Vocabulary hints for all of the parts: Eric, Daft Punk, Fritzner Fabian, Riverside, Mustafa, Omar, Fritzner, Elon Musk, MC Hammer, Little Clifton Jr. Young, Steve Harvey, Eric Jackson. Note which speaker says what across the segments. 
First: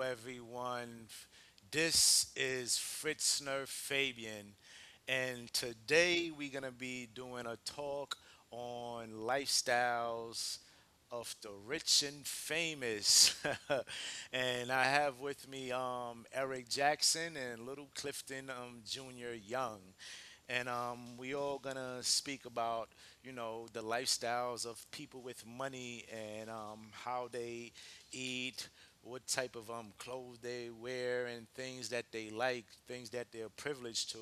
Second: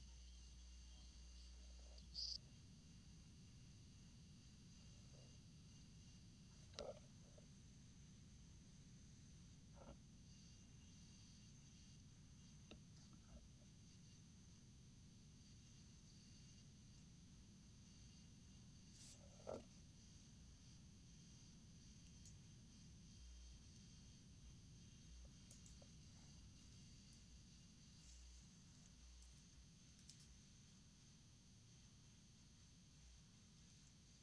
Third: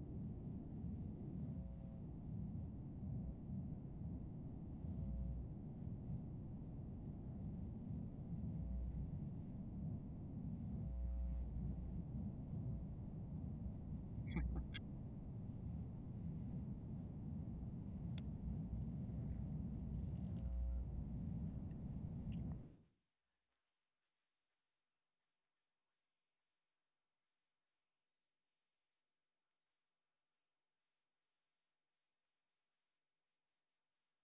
Speaker 1: everyone. This is Fritzner Fabian, and today we're going to be doing a talk on lifestyles of the rich and famous. And I have with me Eric Jackson and Little Clifton Jr. Young. And we all going to speak about the lifestyles of people with money and how they eat, what type of clothes they wear, and things that they like, things that they're privileged to,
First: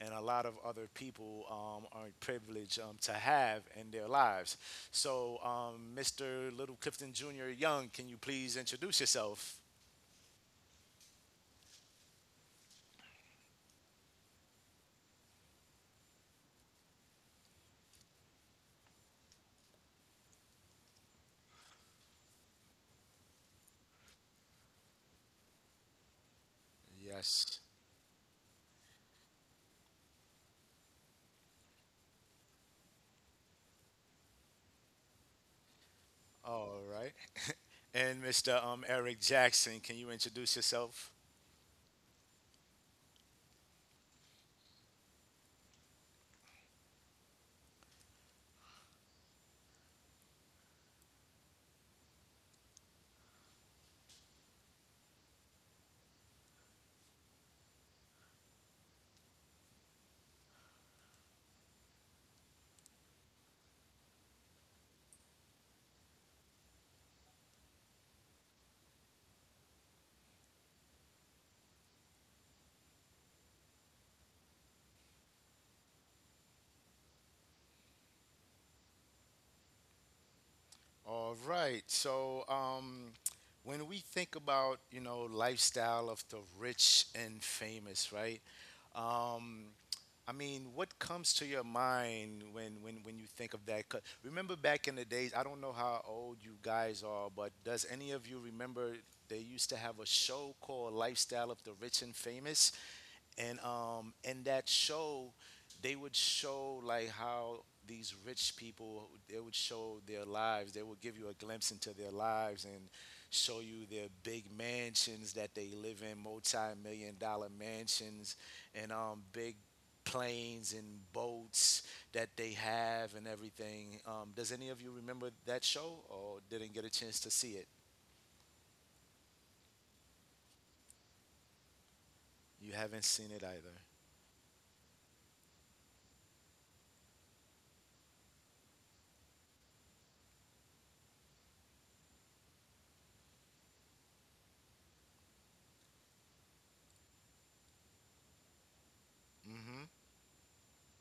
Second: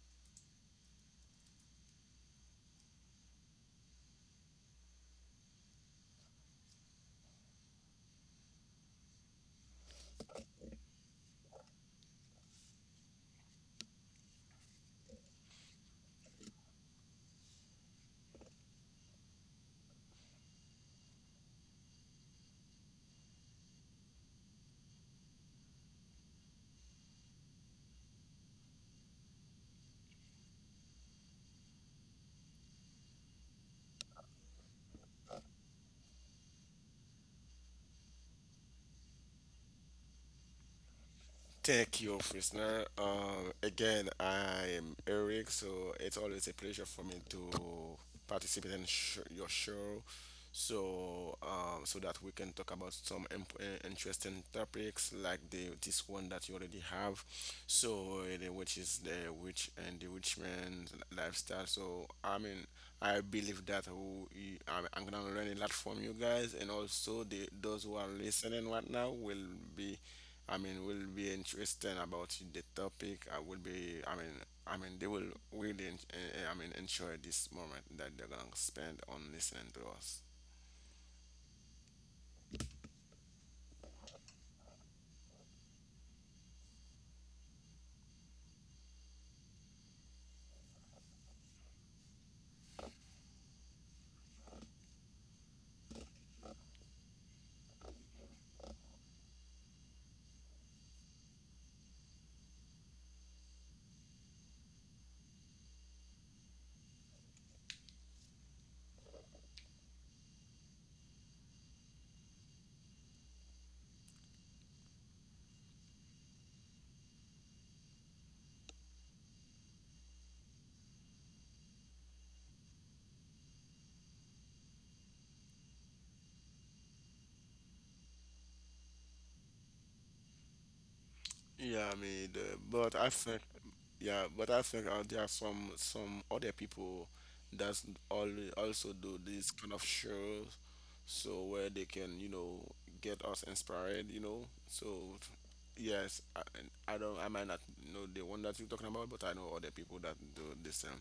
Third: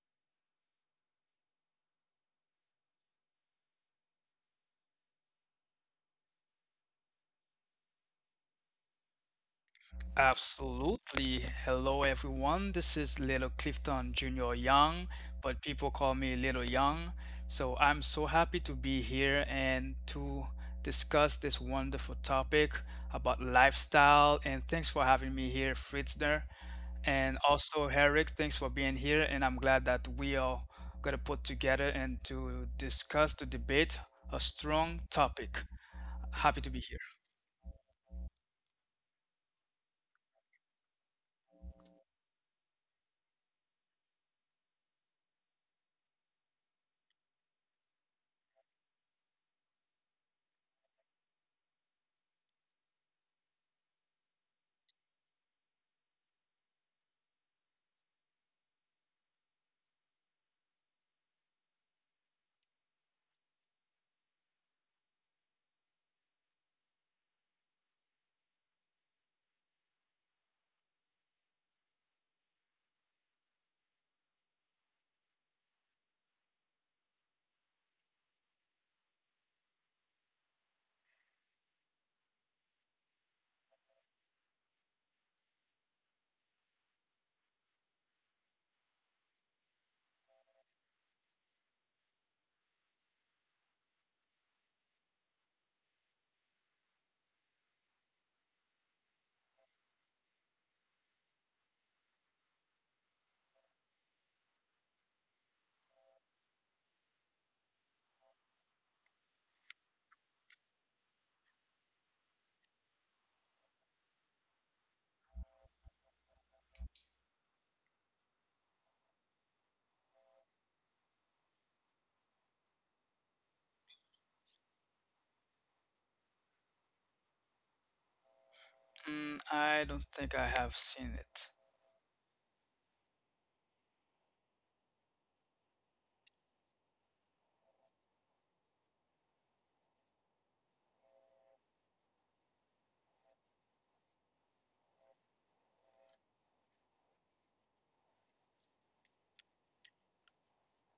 Speaker 1: and a lot of other people aren't privileged to have in their lives. So Mr. Little Clifton Jr. Young, can you please introduce yourself?
Speaker 2: Absolutely. Hello, everyone. This is Little Clifton Jr. Young, but people call me Little Young. So I'm so happy to be here and to discuss this wonderful topic about lifestyle. And thanks for having me here, Fritzner. And
Speaker 1: Yes.
Speaker 2: also, Eric, thanks for being here. And I'm glad that we are going to put together and to discuss, to debate a strong topic. Happy to be
Speaker 1: All
Speaker 2: here.
Speaker 1: right. And Mr. Eric Jackson, can you introduce yourself?
Speaker 3: Thank you, Frisner. Again, I am Eric, so it's always a pleasure for me to participate in your show, so that we can talk about some interesting topics like the this one that you already have, so which is the witch and the witch man's lifestyle. I believe that I'm gonna learn a lot from you guys, and also the those who are listening right now will be will be interested about the topic. I will be. They will really enjoy this moment that they're gonna spend on listening to us.
Speaker 1: All right. So when we think about lifestyle of the rich and famous, right? Um, I mean, what comes to your mind when you think of that? 'Cause remember back in the days, I don't know how old you guys are, but does any of you remember they used to have a show called Lifestyle of the Rich and Famous? And um, in that show, they would show like how these rich people, they would show their lives, they would give you a glimpse into their lives and show you their big mansions that they live in, multi-million-dollar mansions, and um, big planes and boats that they have, and everything. Does any of you remember that show or didn't get a chance to see it?
Speaker 2: Mm, I don't think I have seen it.
Speaker 3: Yeah, I mean, the,
Speaker 1: You
Speaker 3: but
Speaker 1: haven't
Speaker 3: I
Speaker 1: seen
Speaker 3: think,
Speaker 1: it either?
Speaker 3: yeah, but I think there are some other people that all also do these kind of shows, so where they can get us inspired, So yes, I don't, I might not know the one that you're talking about, but I know other
Speaker 1: Hmm.
Speaker 3: people that do the same.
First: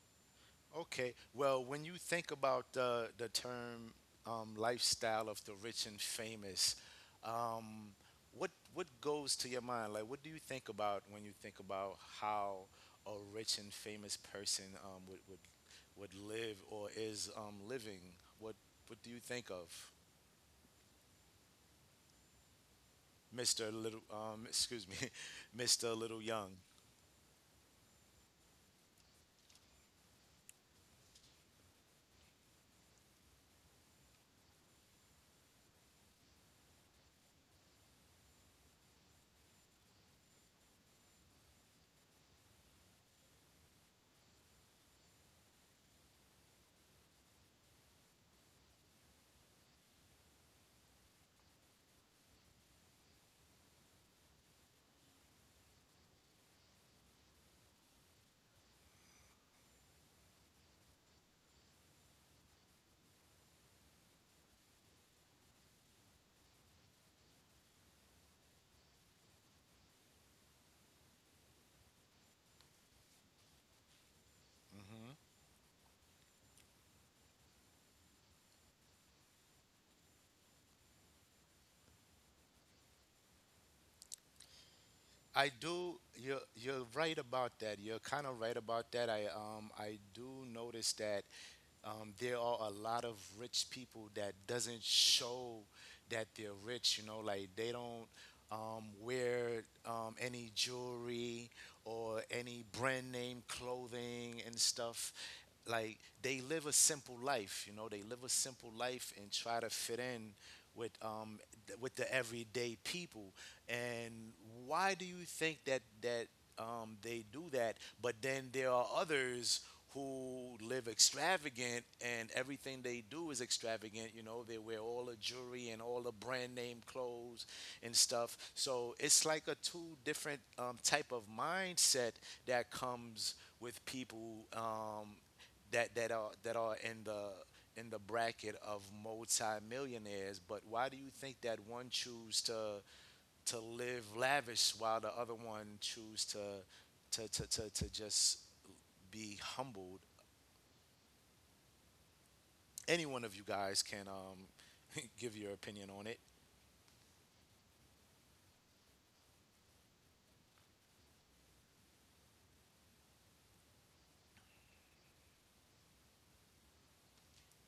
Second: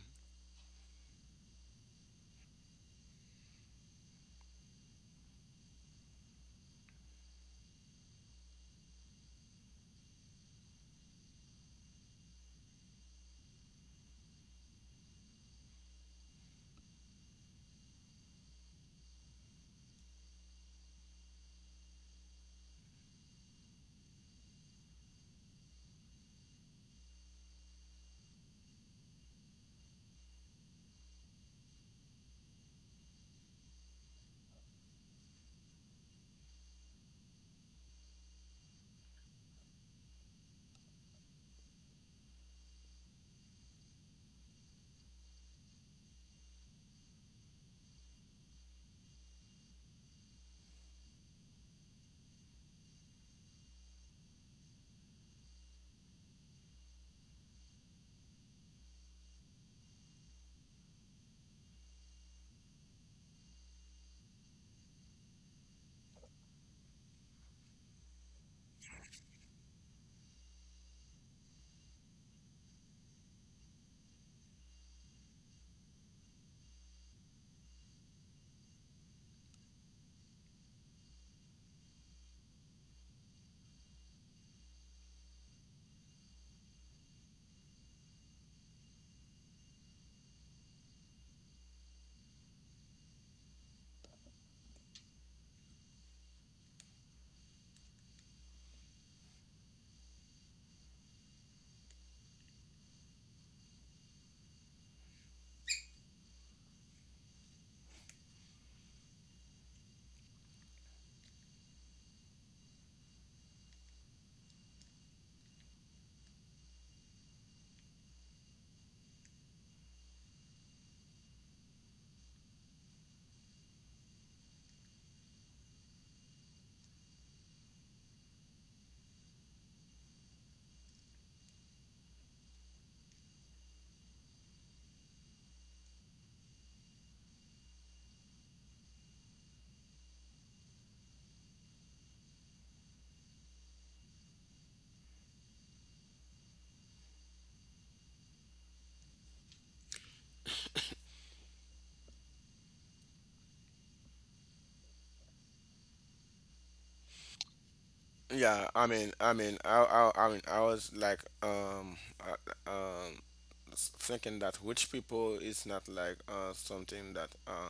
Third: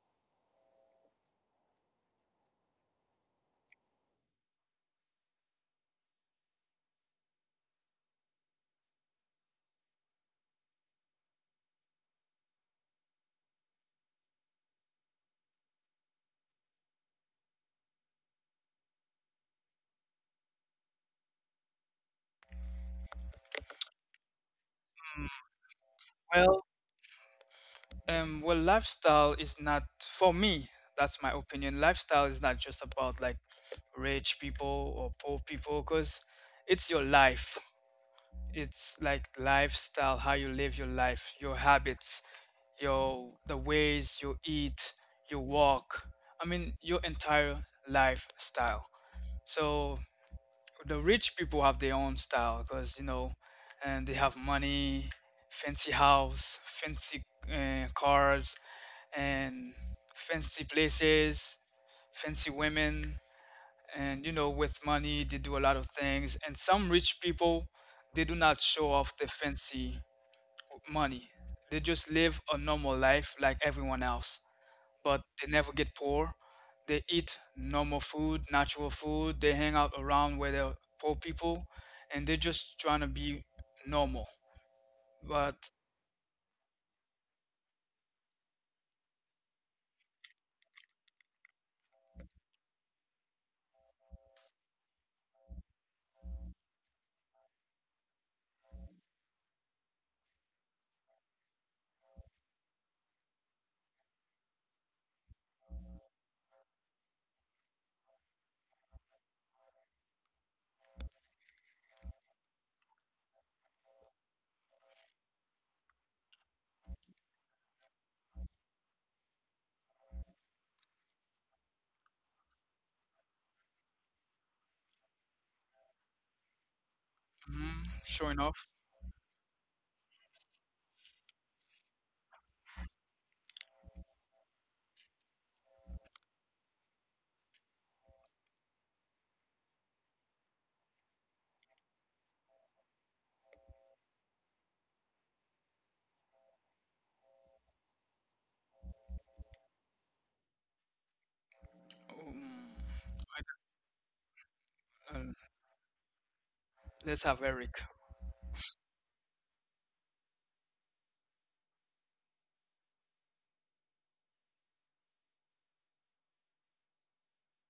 Speaker 1: Okay. Well, when you think about the term lifestyle of the rich and famous, um, what goes to your mind? Like, what do you think about when you think about how a rich and famous person would live or is living? What what do you think of, Mister Little? Excuse me, Mister Little Young.
Speaker 2: Well, well, lifestyle is not for me. That's my opinion. Lifestyle is not just about like rich people or poor people, because it's your life. It's like lifestyle, how you live your life, your habits, your the ways you eat, you walk. I mean, your entire lifestyle. So the rich people have their own style, because you know, and they have money, fancy house, fancy cars, and fancy places, fancy women, and you know, with money they do a lot of things. And some rich people, they do not show off the fancy money. They just live a normal life like everyone else,
Speaker 1: Mm-hmm.
Speaker 2: but they never get poor. They eat normal food, natural food. They hang out around where there are poor people, and they're just trying to be normal.
Speaker 1: I
Speaker 2: But
Speaker 1: do. You're right about that. You're kind of right about that. I um, I do notice that there are a lot of rich people that doesn't show that they're rich. You know, like they don't wear any jewelry or any brand name clothing and stuff. Like they live a simple life. You know, they live a simple life and try to fit in with um, with the everyday people, and why do you think that they do that? But then there are others who live extravagant, and everything they do is extravagant. You know, they wear all the jewelry and all the brand name clothes and
Speaker 2: sure
Speaker 1: stuff.
Speaker 2: enough,
Speaker 1: So it's like a two different type of mindset that comes with people that that are in the bracket of multi-millionaires. But why do you think that one choose to live lavish while the other one choose to to just be humbled? Any
Speaker 2: um,
Speaker 1: one of you guys can
Speaker 2: I, uh,
Speaker 1: give your opinion on it.
Speaker 2: let's have Eric.
Speaker 3: Yeah, I mean, I mean, I mean, I was like, uh, um, thinking that rich people is not like something that uh,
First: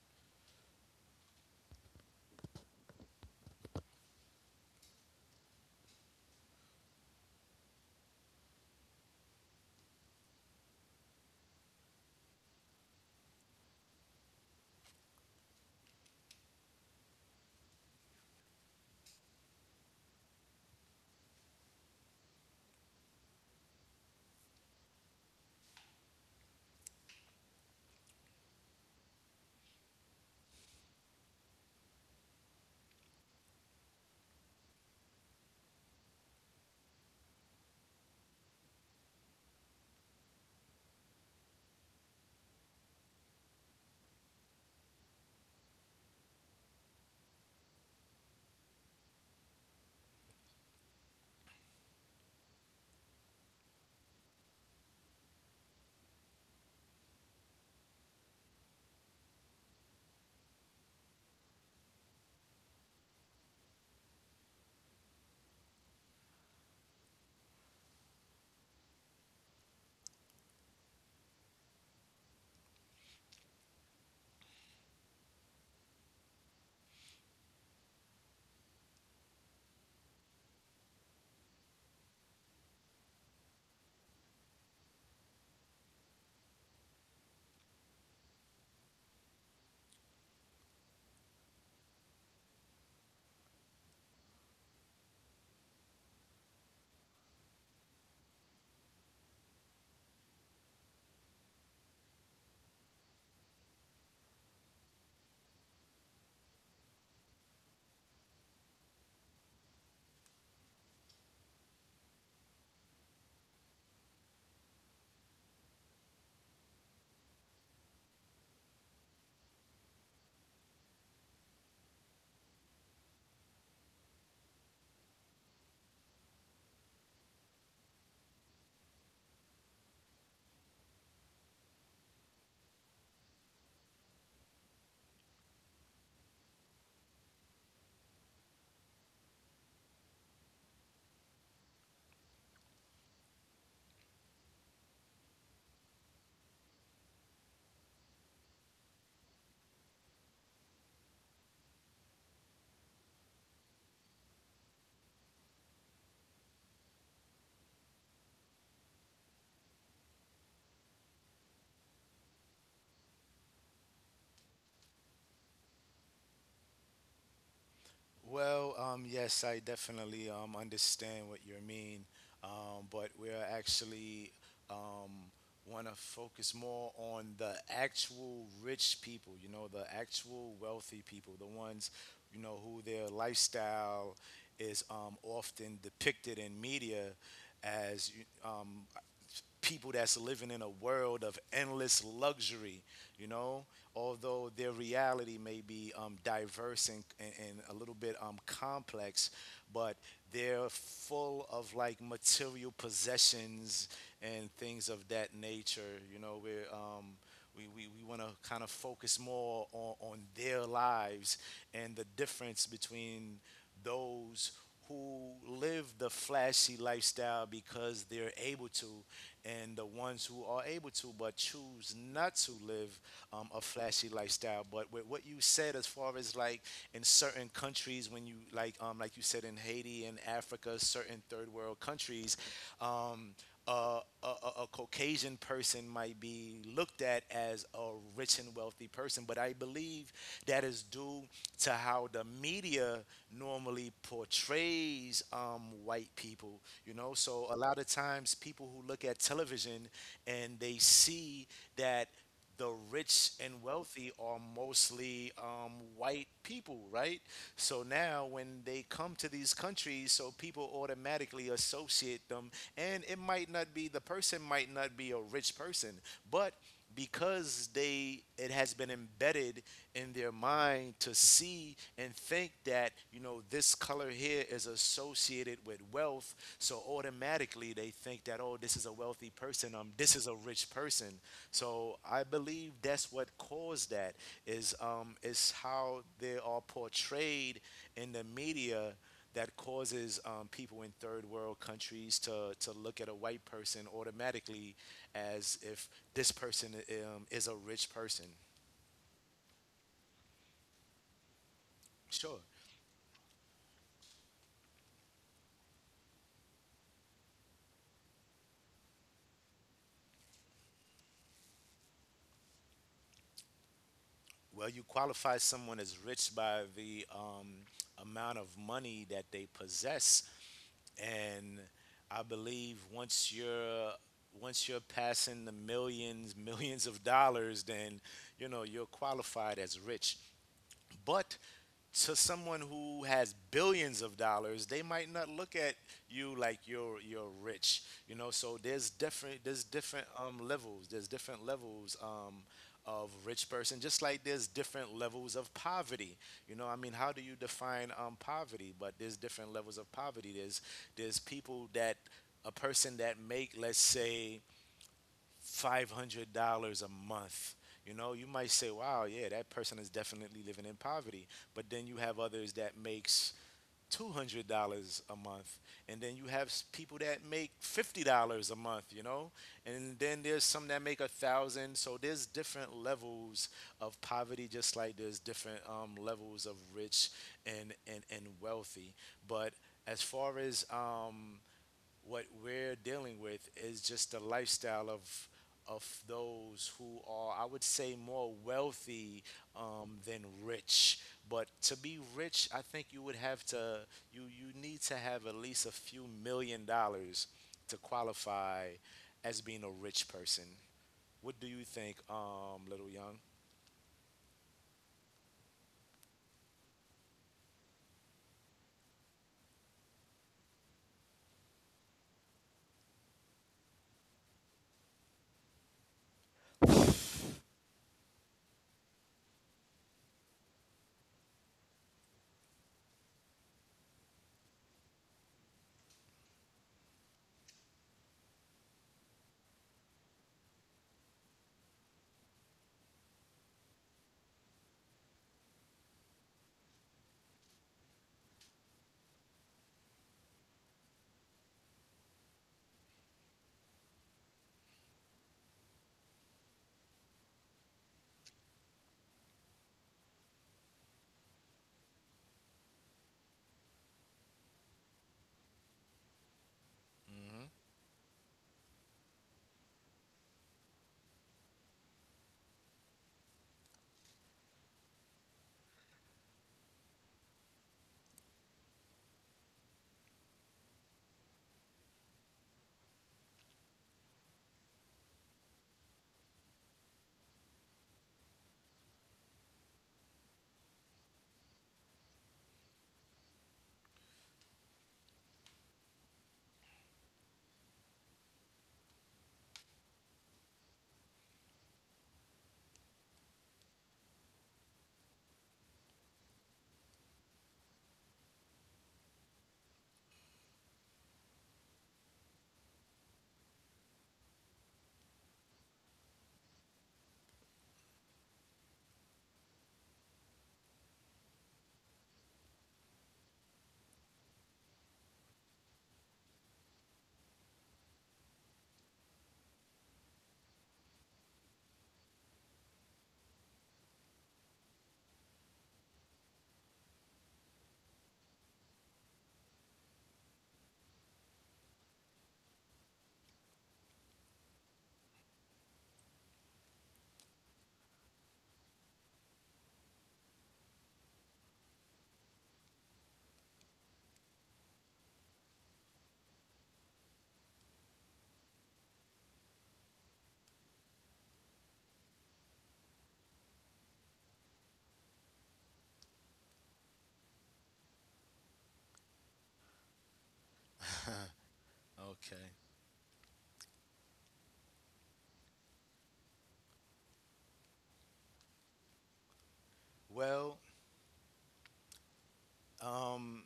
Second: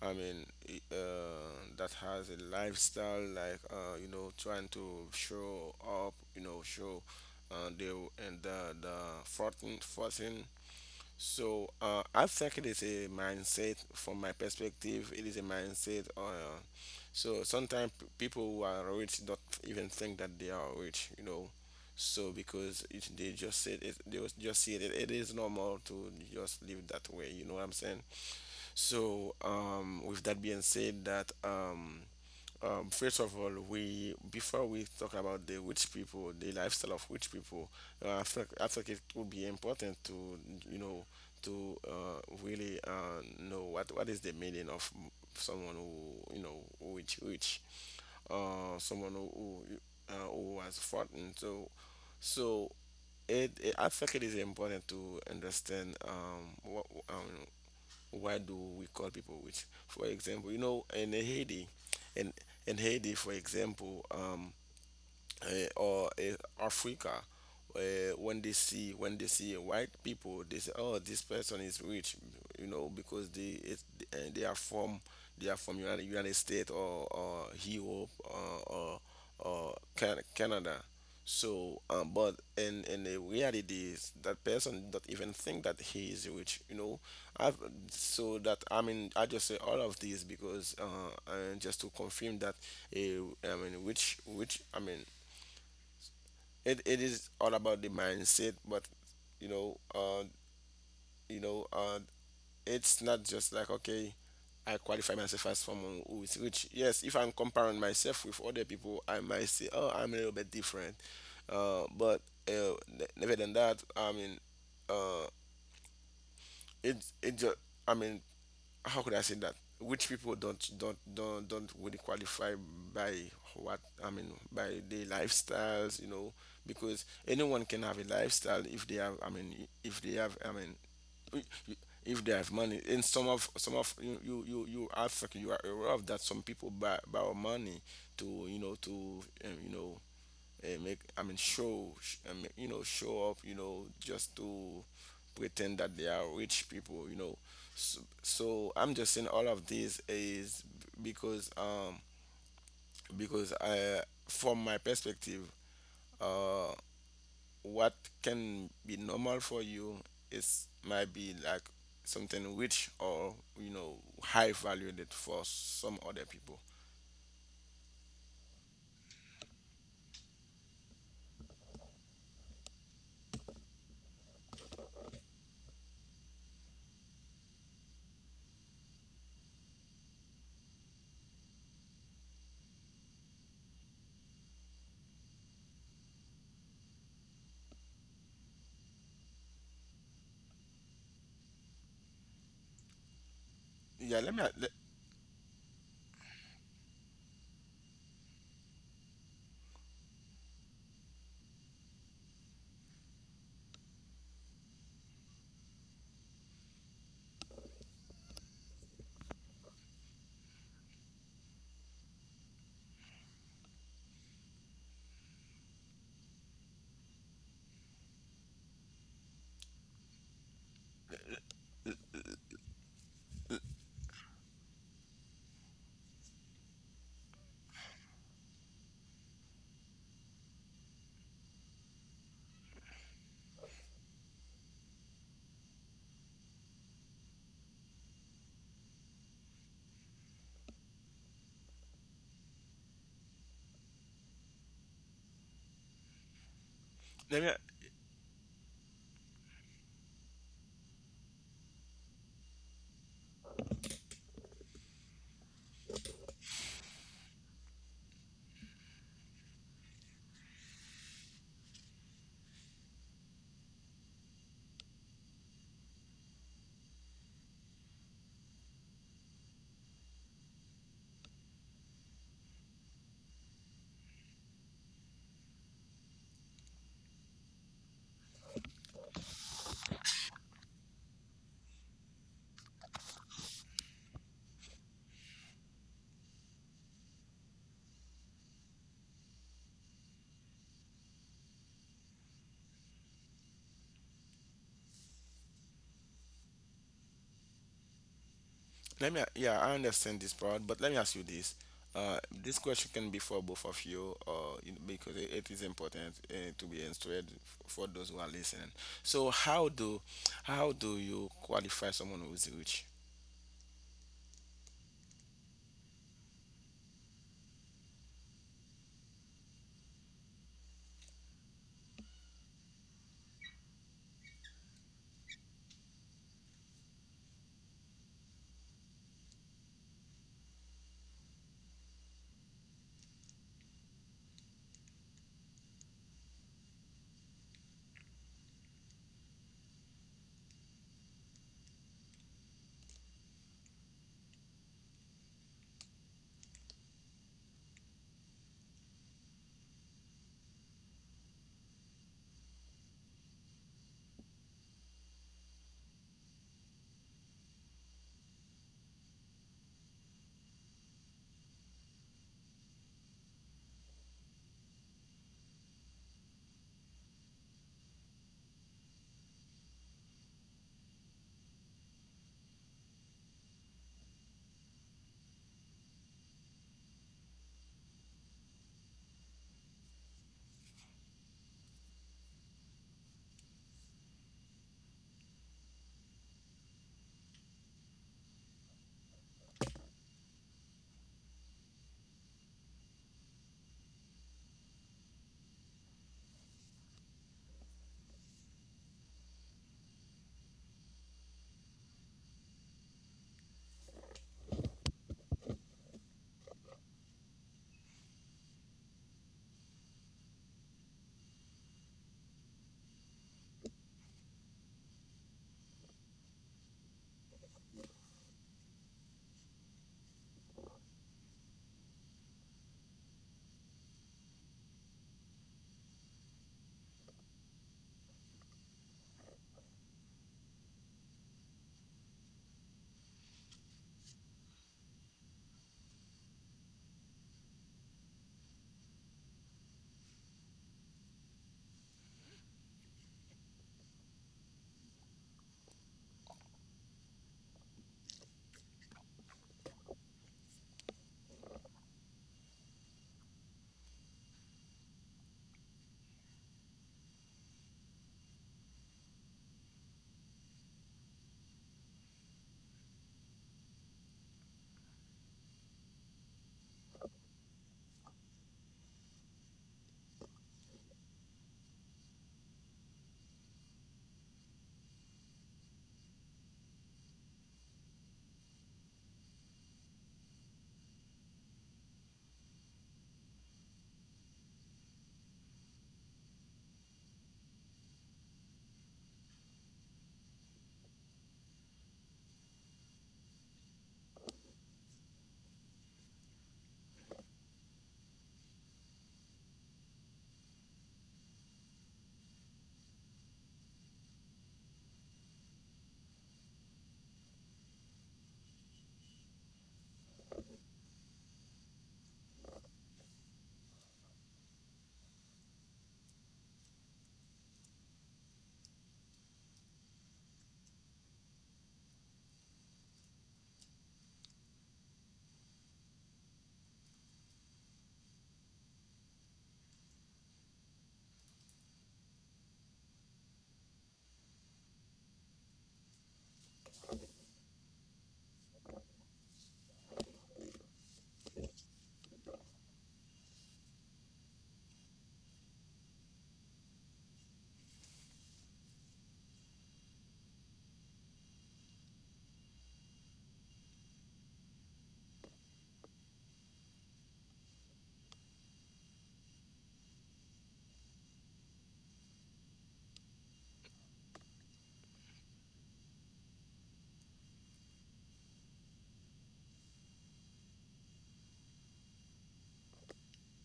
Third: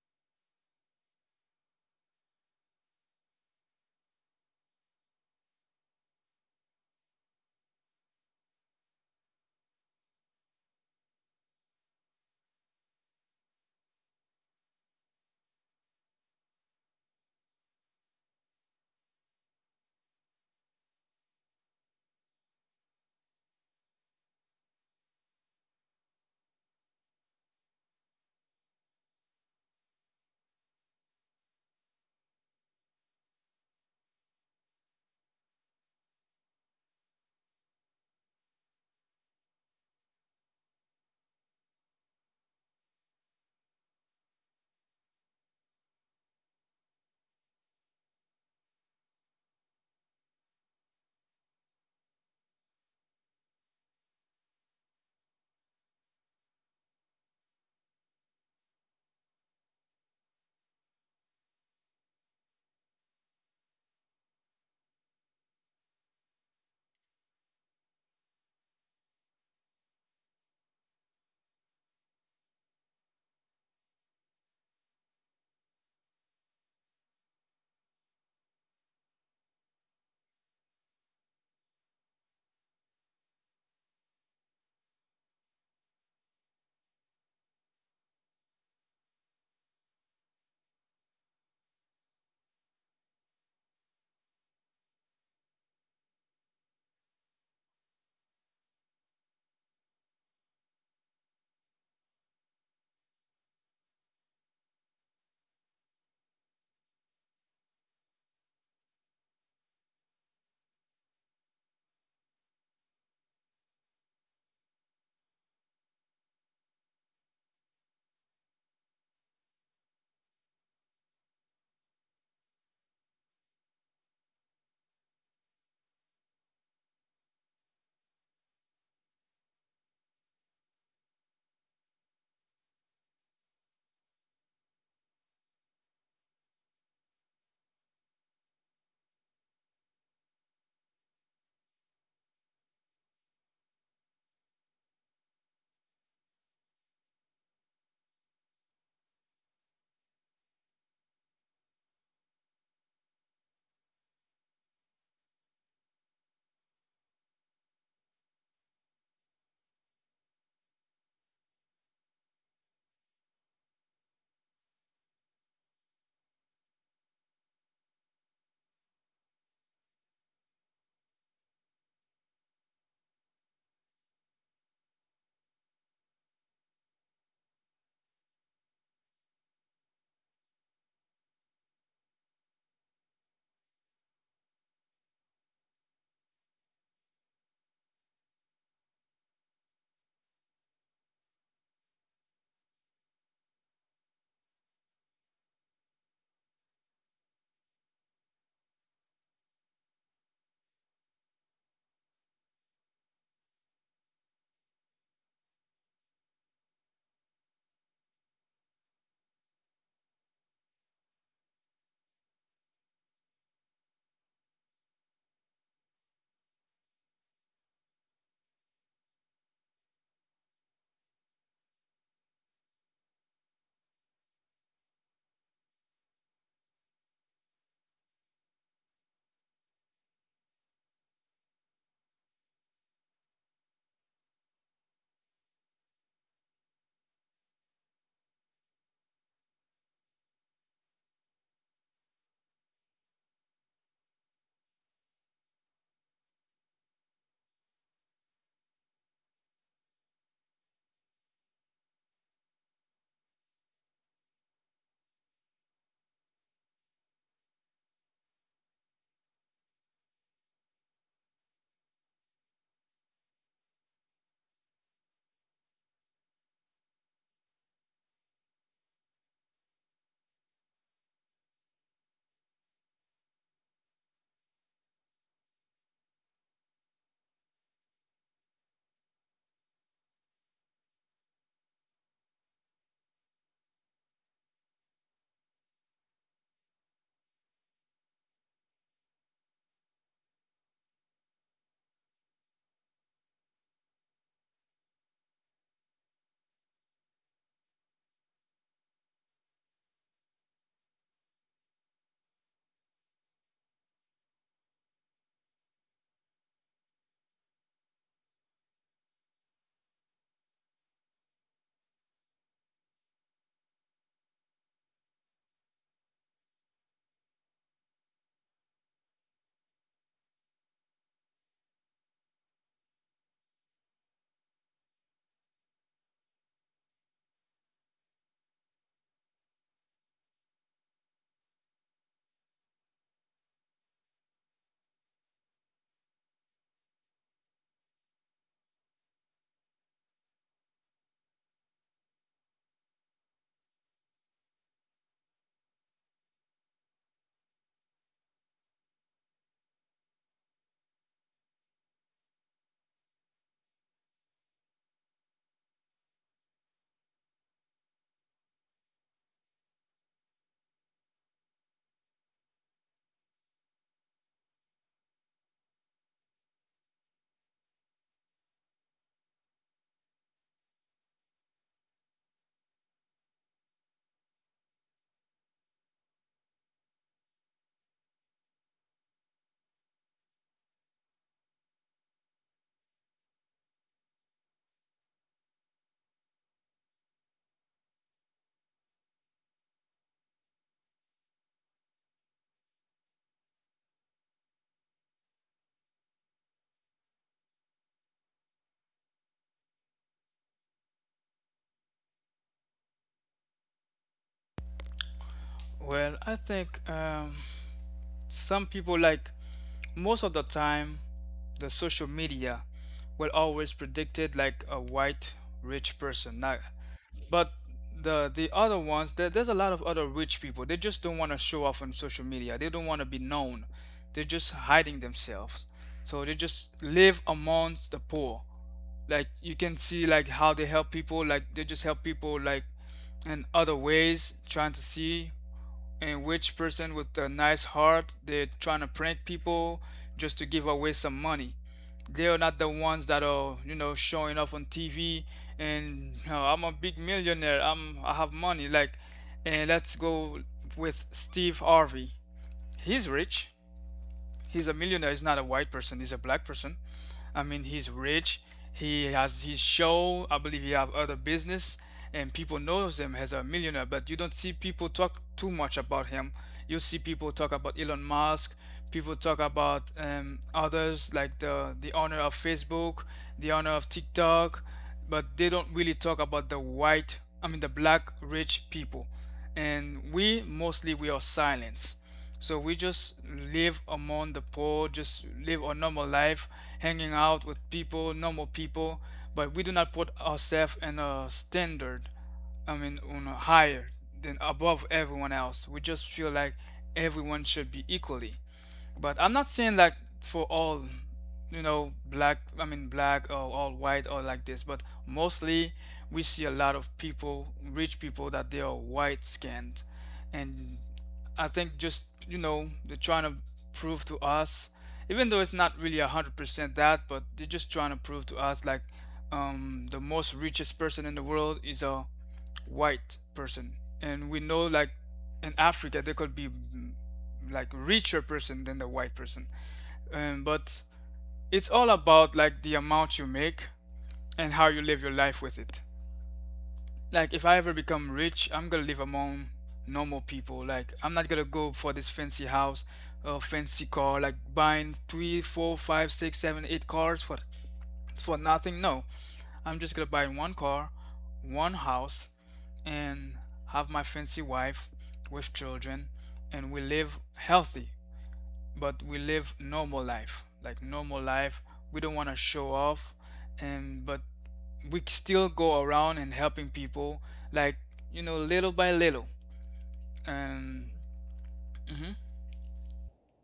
Speaker 3: I mean, i- uh, that has a lifestyle like you know, trying to show up, you know, show, uh, they the fortune. So I think it is a mindset from my perspective. It is a mindset. So sometimes people who are rich don't even think that they are rich, you know. So because they just said it, they was- just see it, it is normal to just live that way. You know what I'm saying? So with that being said, that first of all, we before we talk about the rich people, the lifestyle of rich people, I think it would be important to you know to really know what is the meaning of someone who you know who is rich, someone who has fought, and so it I think it is important to understand what do we call people with? For example, you know, in Haiti, in in Haiti, for example, uh, or Africa, uh, when they see white people, they say, "Oh, this person is rich," you know, because uh, they are from they are from United States or Europe or Canada. So but in the reality is that person don't even think that he is rich, you know. I've, so that I mean, I just say all of these because just to confirm that uh, I mean, which which I mean, it is all about the mindset but you know uh you know uh it's not just like okay, I qualify myself as someone who is rich. Yes, if I'm comparing myself with other people, I might say, oh, I'm a little bit different, but never than that. I mean uh it it just, I mean, how could I say that? Which people don't really qualify by what I mean by their lifestyles, you know, because anyone can have a lifestyle if they have I mean if they have I mean if they have money. And some of you are fucking you are aware of that some people buy borrow money to to you know and make I mean show sh- I mean, you know, show off, you know, just to pretend that they are rich people, you know. So I'm just saying all of this is because I, from my perspective, uh what can be normal for you is might be like something rich or you know high valued for some other people.
Speaker 1: Well, yes, I definitely understand what you mean, but we're actually um, want to focus more on the actual rich people, you know, the actual wealthy people, the ones, you know, who their lifestyle is often depicted in media as people that's living in a world of endless luxury, you know,
Speaker 3: yeah let me
Speaker 1: although their
Speaker 3: let,
Speaker 1: reality may be diverse and, and a little bit complex, but they're full of like material possessions and things of that nature, you know, where we want to kind of focus more on their lives and the difference between those who live the flashy lifestyle because they're able to, and the ones who are able to but choose not to live a flashy lifestyle. But with what you said, as far as like in certain countries, when you like you said, in Haiti and Africa, certain third world countries, um, Caucasian person might be looked at as a rich and wealthy person, but I believe that is due to how the media normally portrays white people. You know,
Speaker 3: let
Speaker 1: so
Speaker 3: me
Speaker 1: a lot of times people who look at television and they see that the rich and wealthy are mostly white people, right? So now when they come to these countries, so people automatically associate them, and it might not be, the person might not be a rich person, but because they, it has been embedded in their mind to see and think that you know this color here is associated with wealth, so automatically they think that, oh, this is a wealthy person, um, this is a rich person. So I believe that's what caused that is um, is how they are portrayed in the media, that causes people in third world countries to look at a white person automatically as if this person is a rich person.
Speaker 3: Let me, yeah, I understand this part, but let me ask you this. Uh,
Speaker 1: Sure.
Speaker 3: this question can be for both of you, you, because it is important to be answered for those who are listening. So, how do you qualify someone who is rich?
Speaker 1: Well, you qualify someone as rich by the amount of money that they possess, and I believe once you're passing the millions, millions of dollars, then you know you're qualified as rich. But to someone who has billions of dollars, they might not look at you like you're rich, you know. So there's different, there's different levels. There's different levels of rich person, just like there's different levels of poverty. You know, I mean, how do you define poverty? But there's different levels of poverty. There's people that, a person that make, let's say, $500 a month. You know, you might say, "Wow, yeah, that person is definitely living in poverty." But then you have others that makes $200 a month, and then you have people that make $50 a month. You know, and then there's some that make a thousand. So there's different levels of poverty, just like there's different levels of rich and wealthy. But as far as what we're dealing with is just the lifestyle of those who are, I would say, more wealthy than rich. But to be rich, I think you would have to, you need to have at least a few million dollars to qualify as being a rich person. What do you think, Little Young?
Speaker 2: Well, I think, some people like most of the time, the social media will always predict it like a white rich person. Not, but the other ones, there's a lot of other rich people. They just don't want to show off on social media. They don't want to be known. They're just hiding themselves. So they just live amongst the poor. Like, you can see like how they help people. Like, they just help people like in other ways, trying to see and which person with a nice heart, they're trying to prank people just to give away some money. They are not the ones that are, showing off on TV. And, I'm a big millionaire, I have money, like. And let's go with Steve Harvey. He's rich. He's a millionaire. He's not a white person, he's a black person. I
Speaker 1: Hmm.
Speaker 2: mean, he's rich. He has his show. I believe he have other business, and people knows him as a millionaire. But you don't see people talk too much about him. You see people talk about Elon Musk. People talk about, others like the owner of Facebook, the owner of TikTok, but they don't really talk about the white. I mean, the black rich people, and we mostly we are silenced. So we just live among the poor, just live a normal life, hanging out with people, normal people, but we do not put ourselves in a standard, I mean, on a higher than above everyone else. We just feel like everyone should be equally. But I'm not saying like for all, you know, black, I mean, black or all white or like this, but mostly we see a lot of people, rich people, that they are white skinned. And I think just, they're trying to prove to us, even though it's not really 100% that, but they're just trying to prove to us like, the most richest person in the world is a white person. And we know like in Africa there could be, like richer person than the white person. But it's all about like the amount you make, and how you live your life with it. Like, if I ever become rich, I'm gonna live among normal people. Like, I'm not gonna go for this fancy house or fancy car, like buying 3, 4, 5, 6, 7, 8 cars for nothing. No, I'm just gonna buy one car, one house, and have my fancy wife with children, and we live healthy. But we live normal life like normal life, we don't want to
Speaker 1: Okay.
Speaker 2: show off. And, but we still go around and helping people, like, little by little.
Speaker 1: Well,
Speaker 2: And mhm.
Speaker 1: um,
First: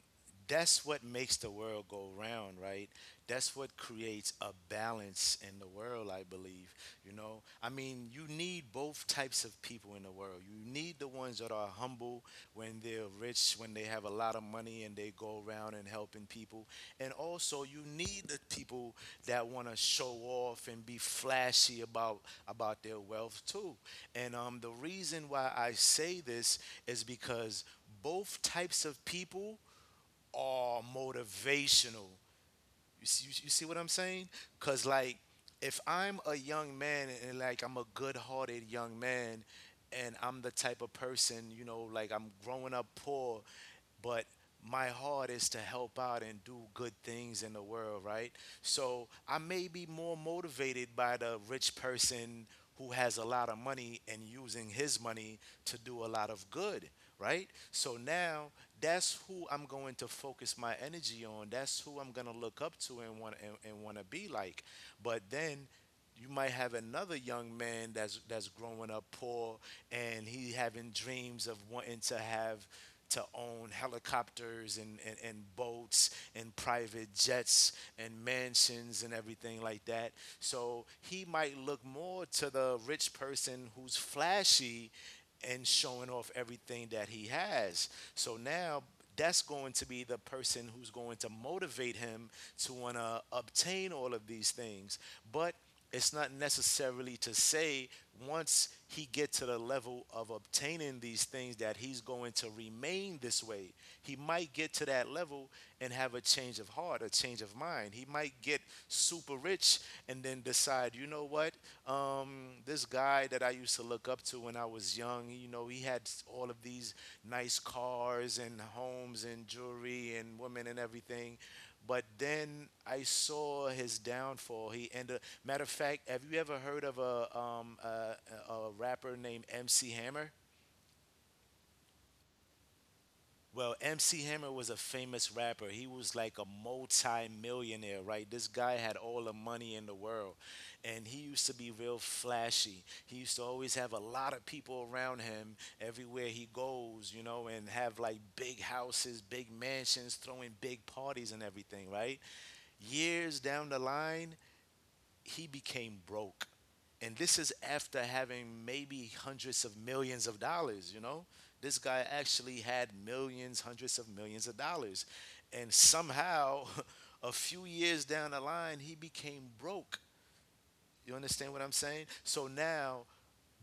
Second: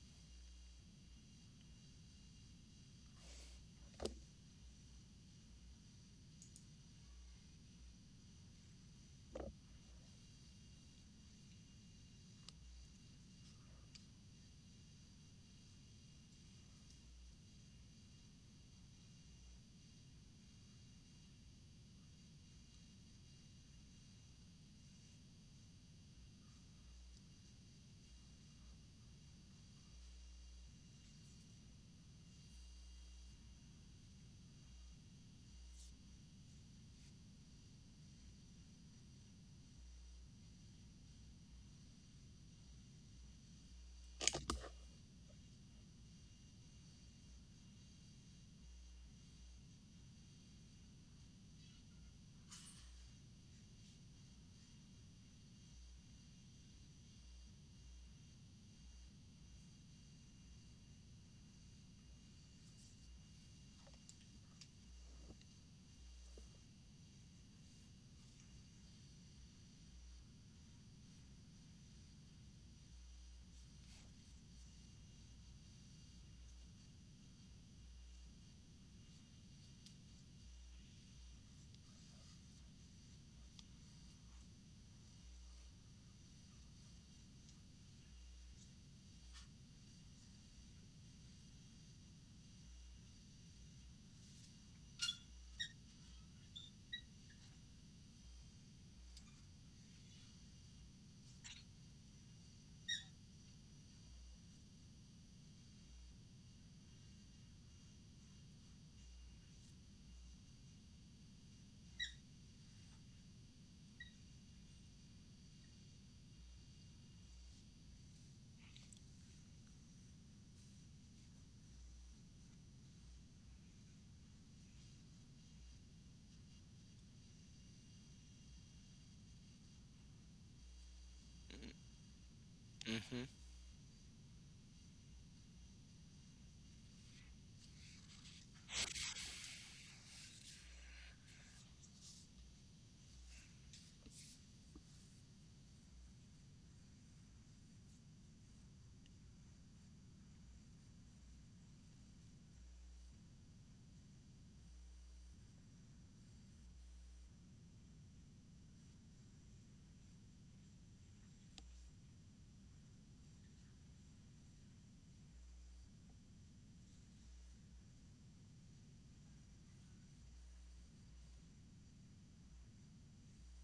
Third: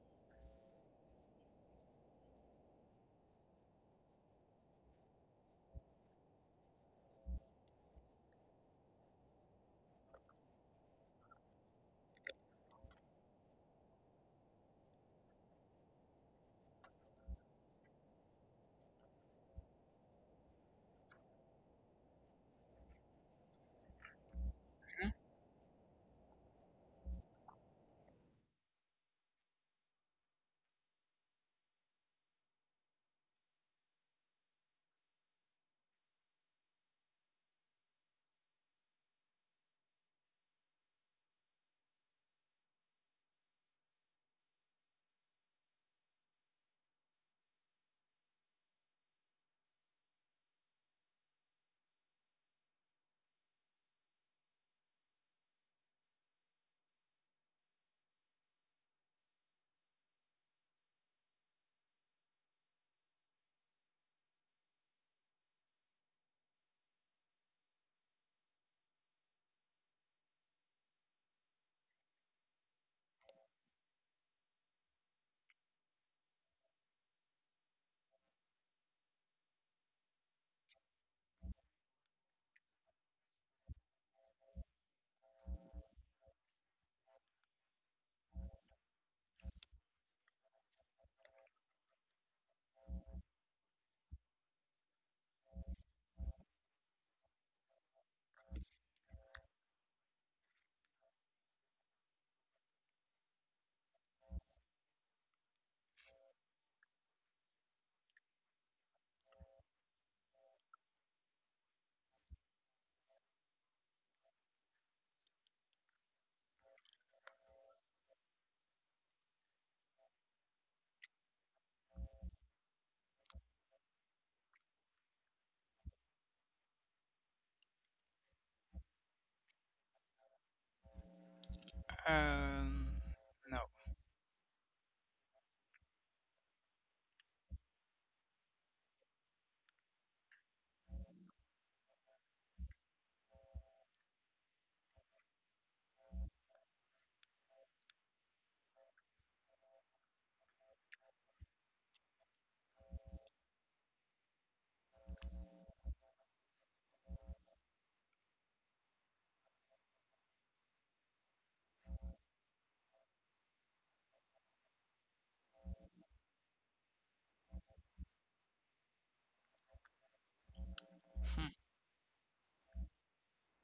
Speaker 1: that's what makes the world go round, right? That's what creates a balance in the world, I believe. You know, I mean, you need both types of people in the world. You need the ones that are humble when they're rich, when they have a lot of money and they go around and helping people. And also, you need the people that want to show off and be flashy about their wealth too. And the reason why I say this is because both types of people are motivational. You see what I'm saying? Cause like, if I'm a young man, and like I'm a good-hearted young man, and I'm the type of person, you know, like I'm growing up poor, but my heart is to help out and do good things in the world, right? So I may be more motivated by the rich person who has a lot of money and using his money to do a lot of good, right? So now that's who I'm going to focus my energy on. That's who I'm going to look up to and want, and want to be like. But then you might have another young man that's growing up poor, and he having dreams of wanting to have to own helicopters, and boats, and private jets, and mansions, and everything like that. So he might look more to the rich person who's flashy and showing off everything that he has. So now that's going to be the person who's going to motivate him to want to obtain all of these things. But it's not necessarily to say once he gets to the level of obtaining these things that he's going to remain this way. He might get to that level and have a change of heart, a change of mind. He might get super rich and then decide, you know what, this guy that I used to look up to when I was young, you know, he had all of these nice cars and homes and jewelry and women and everything, but then I saw his downfall. He ended. Matter of fact, have you ever heard of a rapper named MC Hammer?
Speaker 2: um
Speaker 3: Hmm
Speaker 2: no.
Speaker 1: Well, MC Hammer was a famous rapper. He was like a multi-millionaire, right? This guy had all the money in the world, and he used to be real flashy. He used to always have a lot of people around him everywhere he goes, you know, and have like big houses, big mansions, throwing big parties and everything, right? Years down the line, he became broke. And this is after having maybe hundreds of millions of dollars, you know? This guy actually had millions, hundreds of millions of dollars. And somehow, a few years down the line, he became broke. You understand what I'm saying? So now,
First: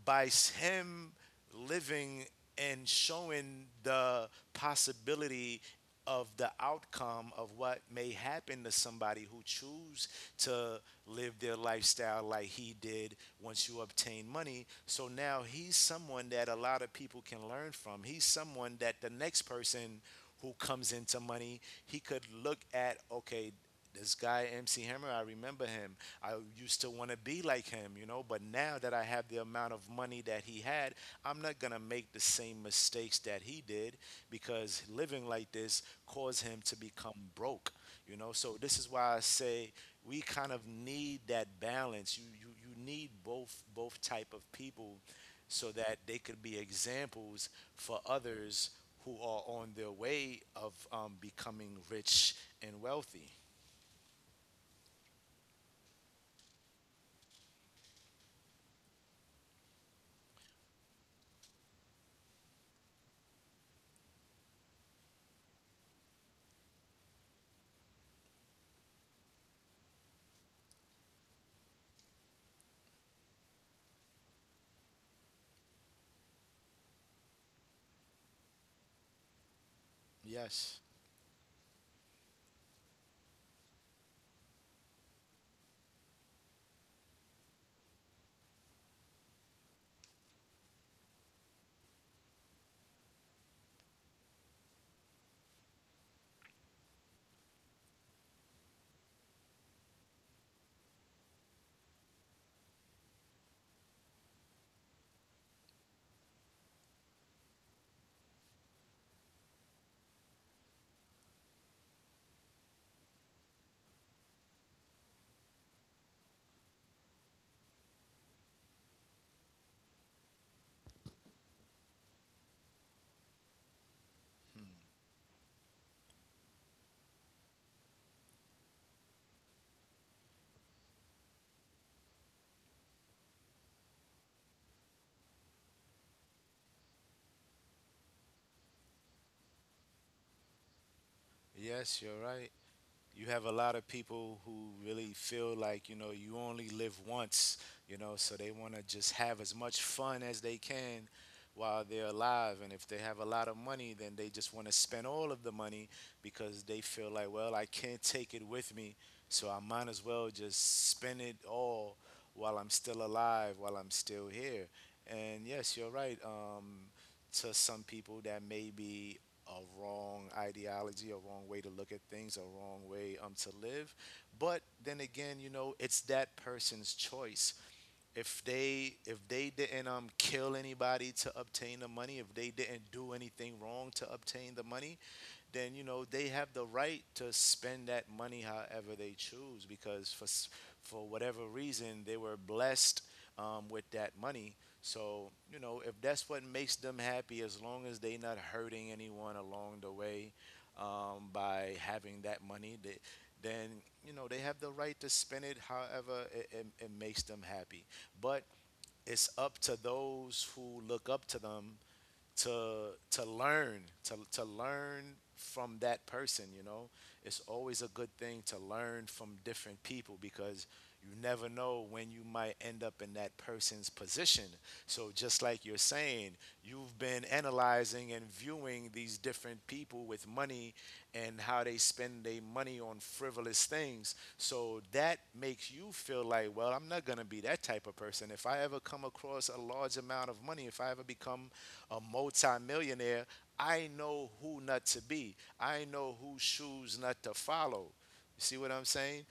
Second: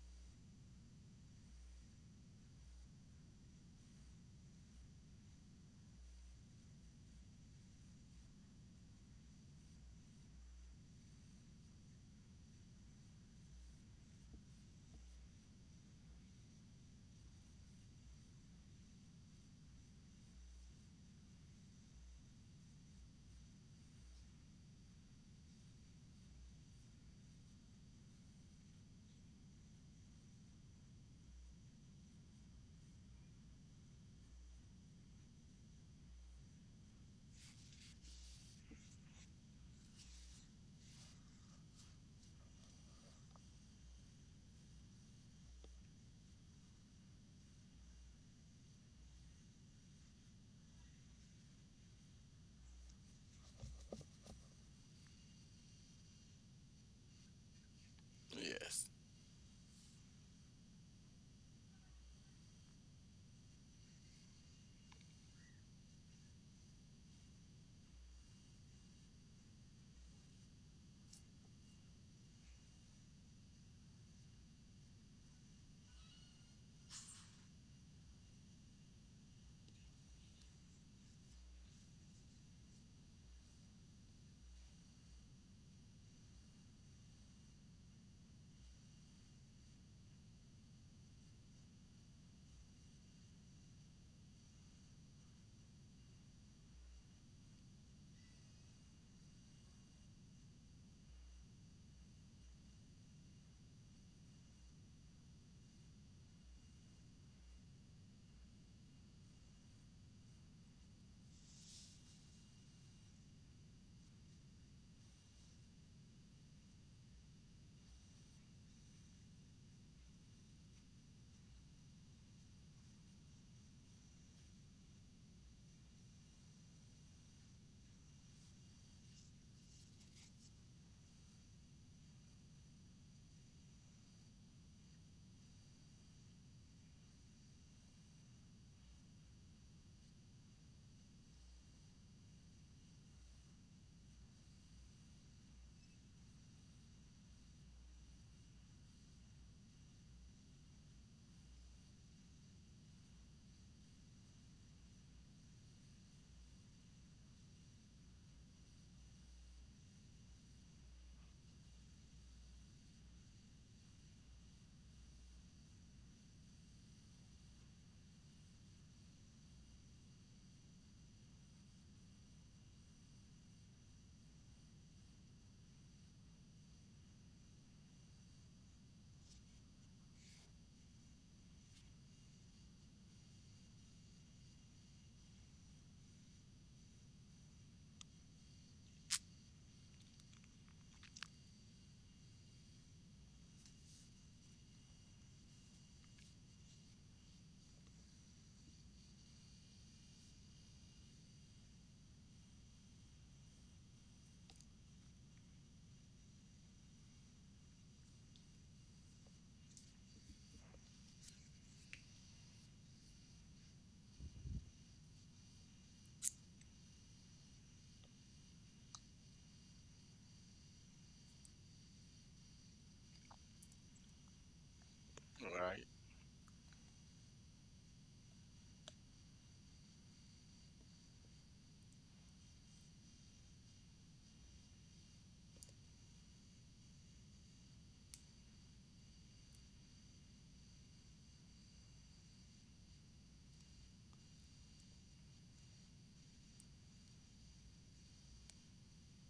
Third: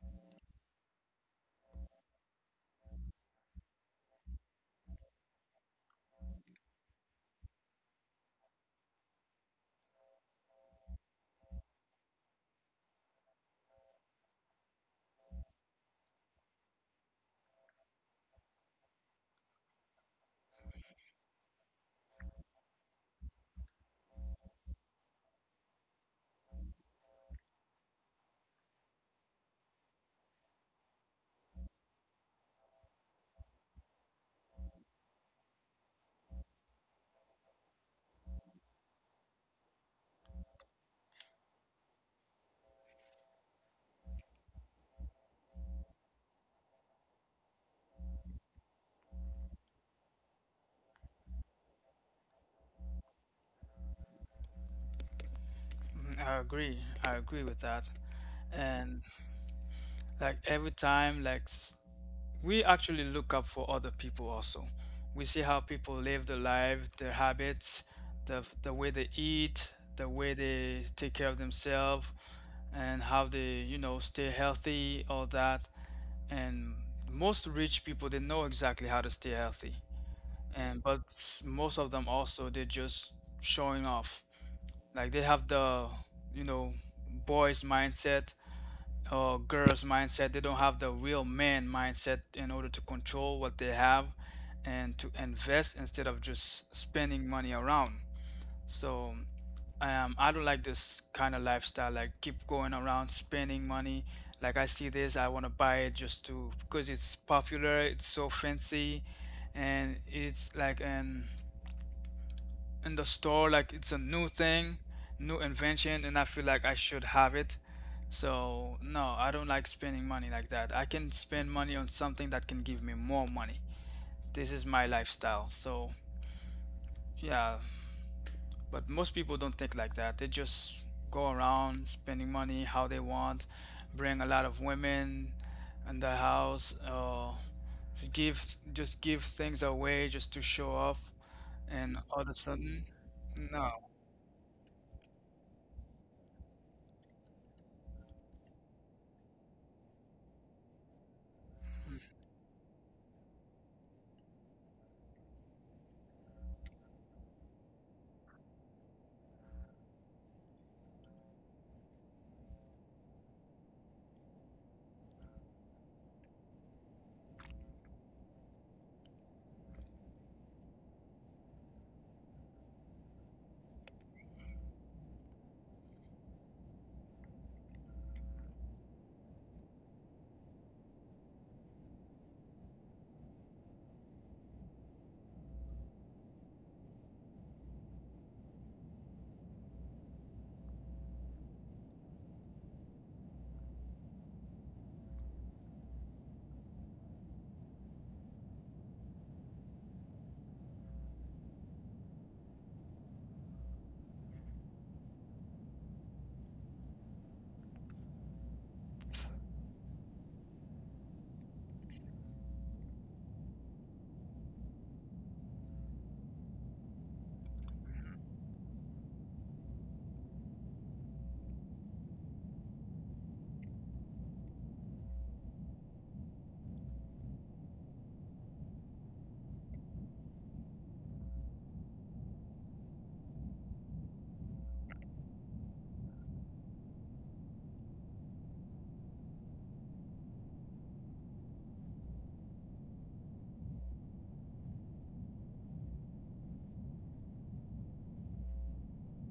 Speaker 1: by him living and showing the possibility of the outcome of what may happen to somebody who choose to live their lifestyle like he did once you obtain money, so now he's someone that a lot of people can learn from. He's someone that the next person who comes into money, he could look at, okay, this guy MC Hammer, I remember him. I used to want to be like him, you know, but now that I have the amount of money that he had, I'm not going to make the same mistakes that he did because living like this caused him to become broke, you know. So this is why I say we kind of need that balance. You need both type of people so that they could be examples for others who are on their way of becoming rich and wealthy.
Speaker 2: Hmm. I agree with that.
Speaker 3: Yes,
Speaker 2: And like every time, like we actually look up for other people also. We see how people live their life, their habits, the way they eat, the way they take care of themselves, and how they, stay healthy, all that. And most rich people, they know exactly how to stay healthy,
Speaker 1: Yes,
Speaker 2: and but s- most of them also, they're just showing off. Like, they have the, you know boys mindset or girls mindset. They don't have the real man mindset in order to control what they have, and to invest instead of just spending money around. So, I don't like this kind of lifestyle, like keep going around spending money. Like, I see this, I want to buy it just to because it's popular, it's so fancy, and it's like an in the store, like it's a new thing, new invention, and I feel like I should have it. So no, I don't like spending money like that. I can spend money on something that can give me more money. This is my lifestyle, so yeah. But most people don't think like that, they just go around spending money how they want, bring a lot of women in the house, give, just give things away just to show off. And
Speaker 1: yes, you're
Speaker 2: all of a
Speaker 1: right.
Speaker 2: sudden,
Speaker 1: You have a
Speaker 2: no.
Speaker 1: lot of people who really feel like, you know, you only live once, you know, so they want to just have as much fun as they can while
Speaker 2: Mm,
Speaker 1: they're alive. And if they have a lot of money, then they just want to spend all of the money because they feel like, well, I can't take it with me, so I might as well just spend it all while I'm still alive, while I'm still here. And yes, you're right. To some people that may be a wrong ideology, a wrong way to look at things, a wrong way to live. But then again, you know, it's that person's choice. If they didn't kill anybody to obtain the money, if they didn't do anything wrong to obtain the money, then you know they have the right to spend that money however they choose because for whatever reason they were blessed with that money. So you know if that's what makes them happy, as long as they not hurting anyone along the way by having that money, they, then you know they have the right to spend it however it makes them happy. But it's up to those who look up to them to learn to learn from that person, you know. It's always a good thing to learn from different people because you never know when you might end up in that person's position. So just like you're
Speaker 3: right.
Speaker 1: saying, you've been analyzing and viewing these different people with money and how they spend their money on frivolous things, so that makes you feel like, well, I'm not going to be that type of person. If I ever come across a large amount of money, if I ever become a multimillionaire, I know who not to be. I know whose shoes not to follow. You see what I'm saying?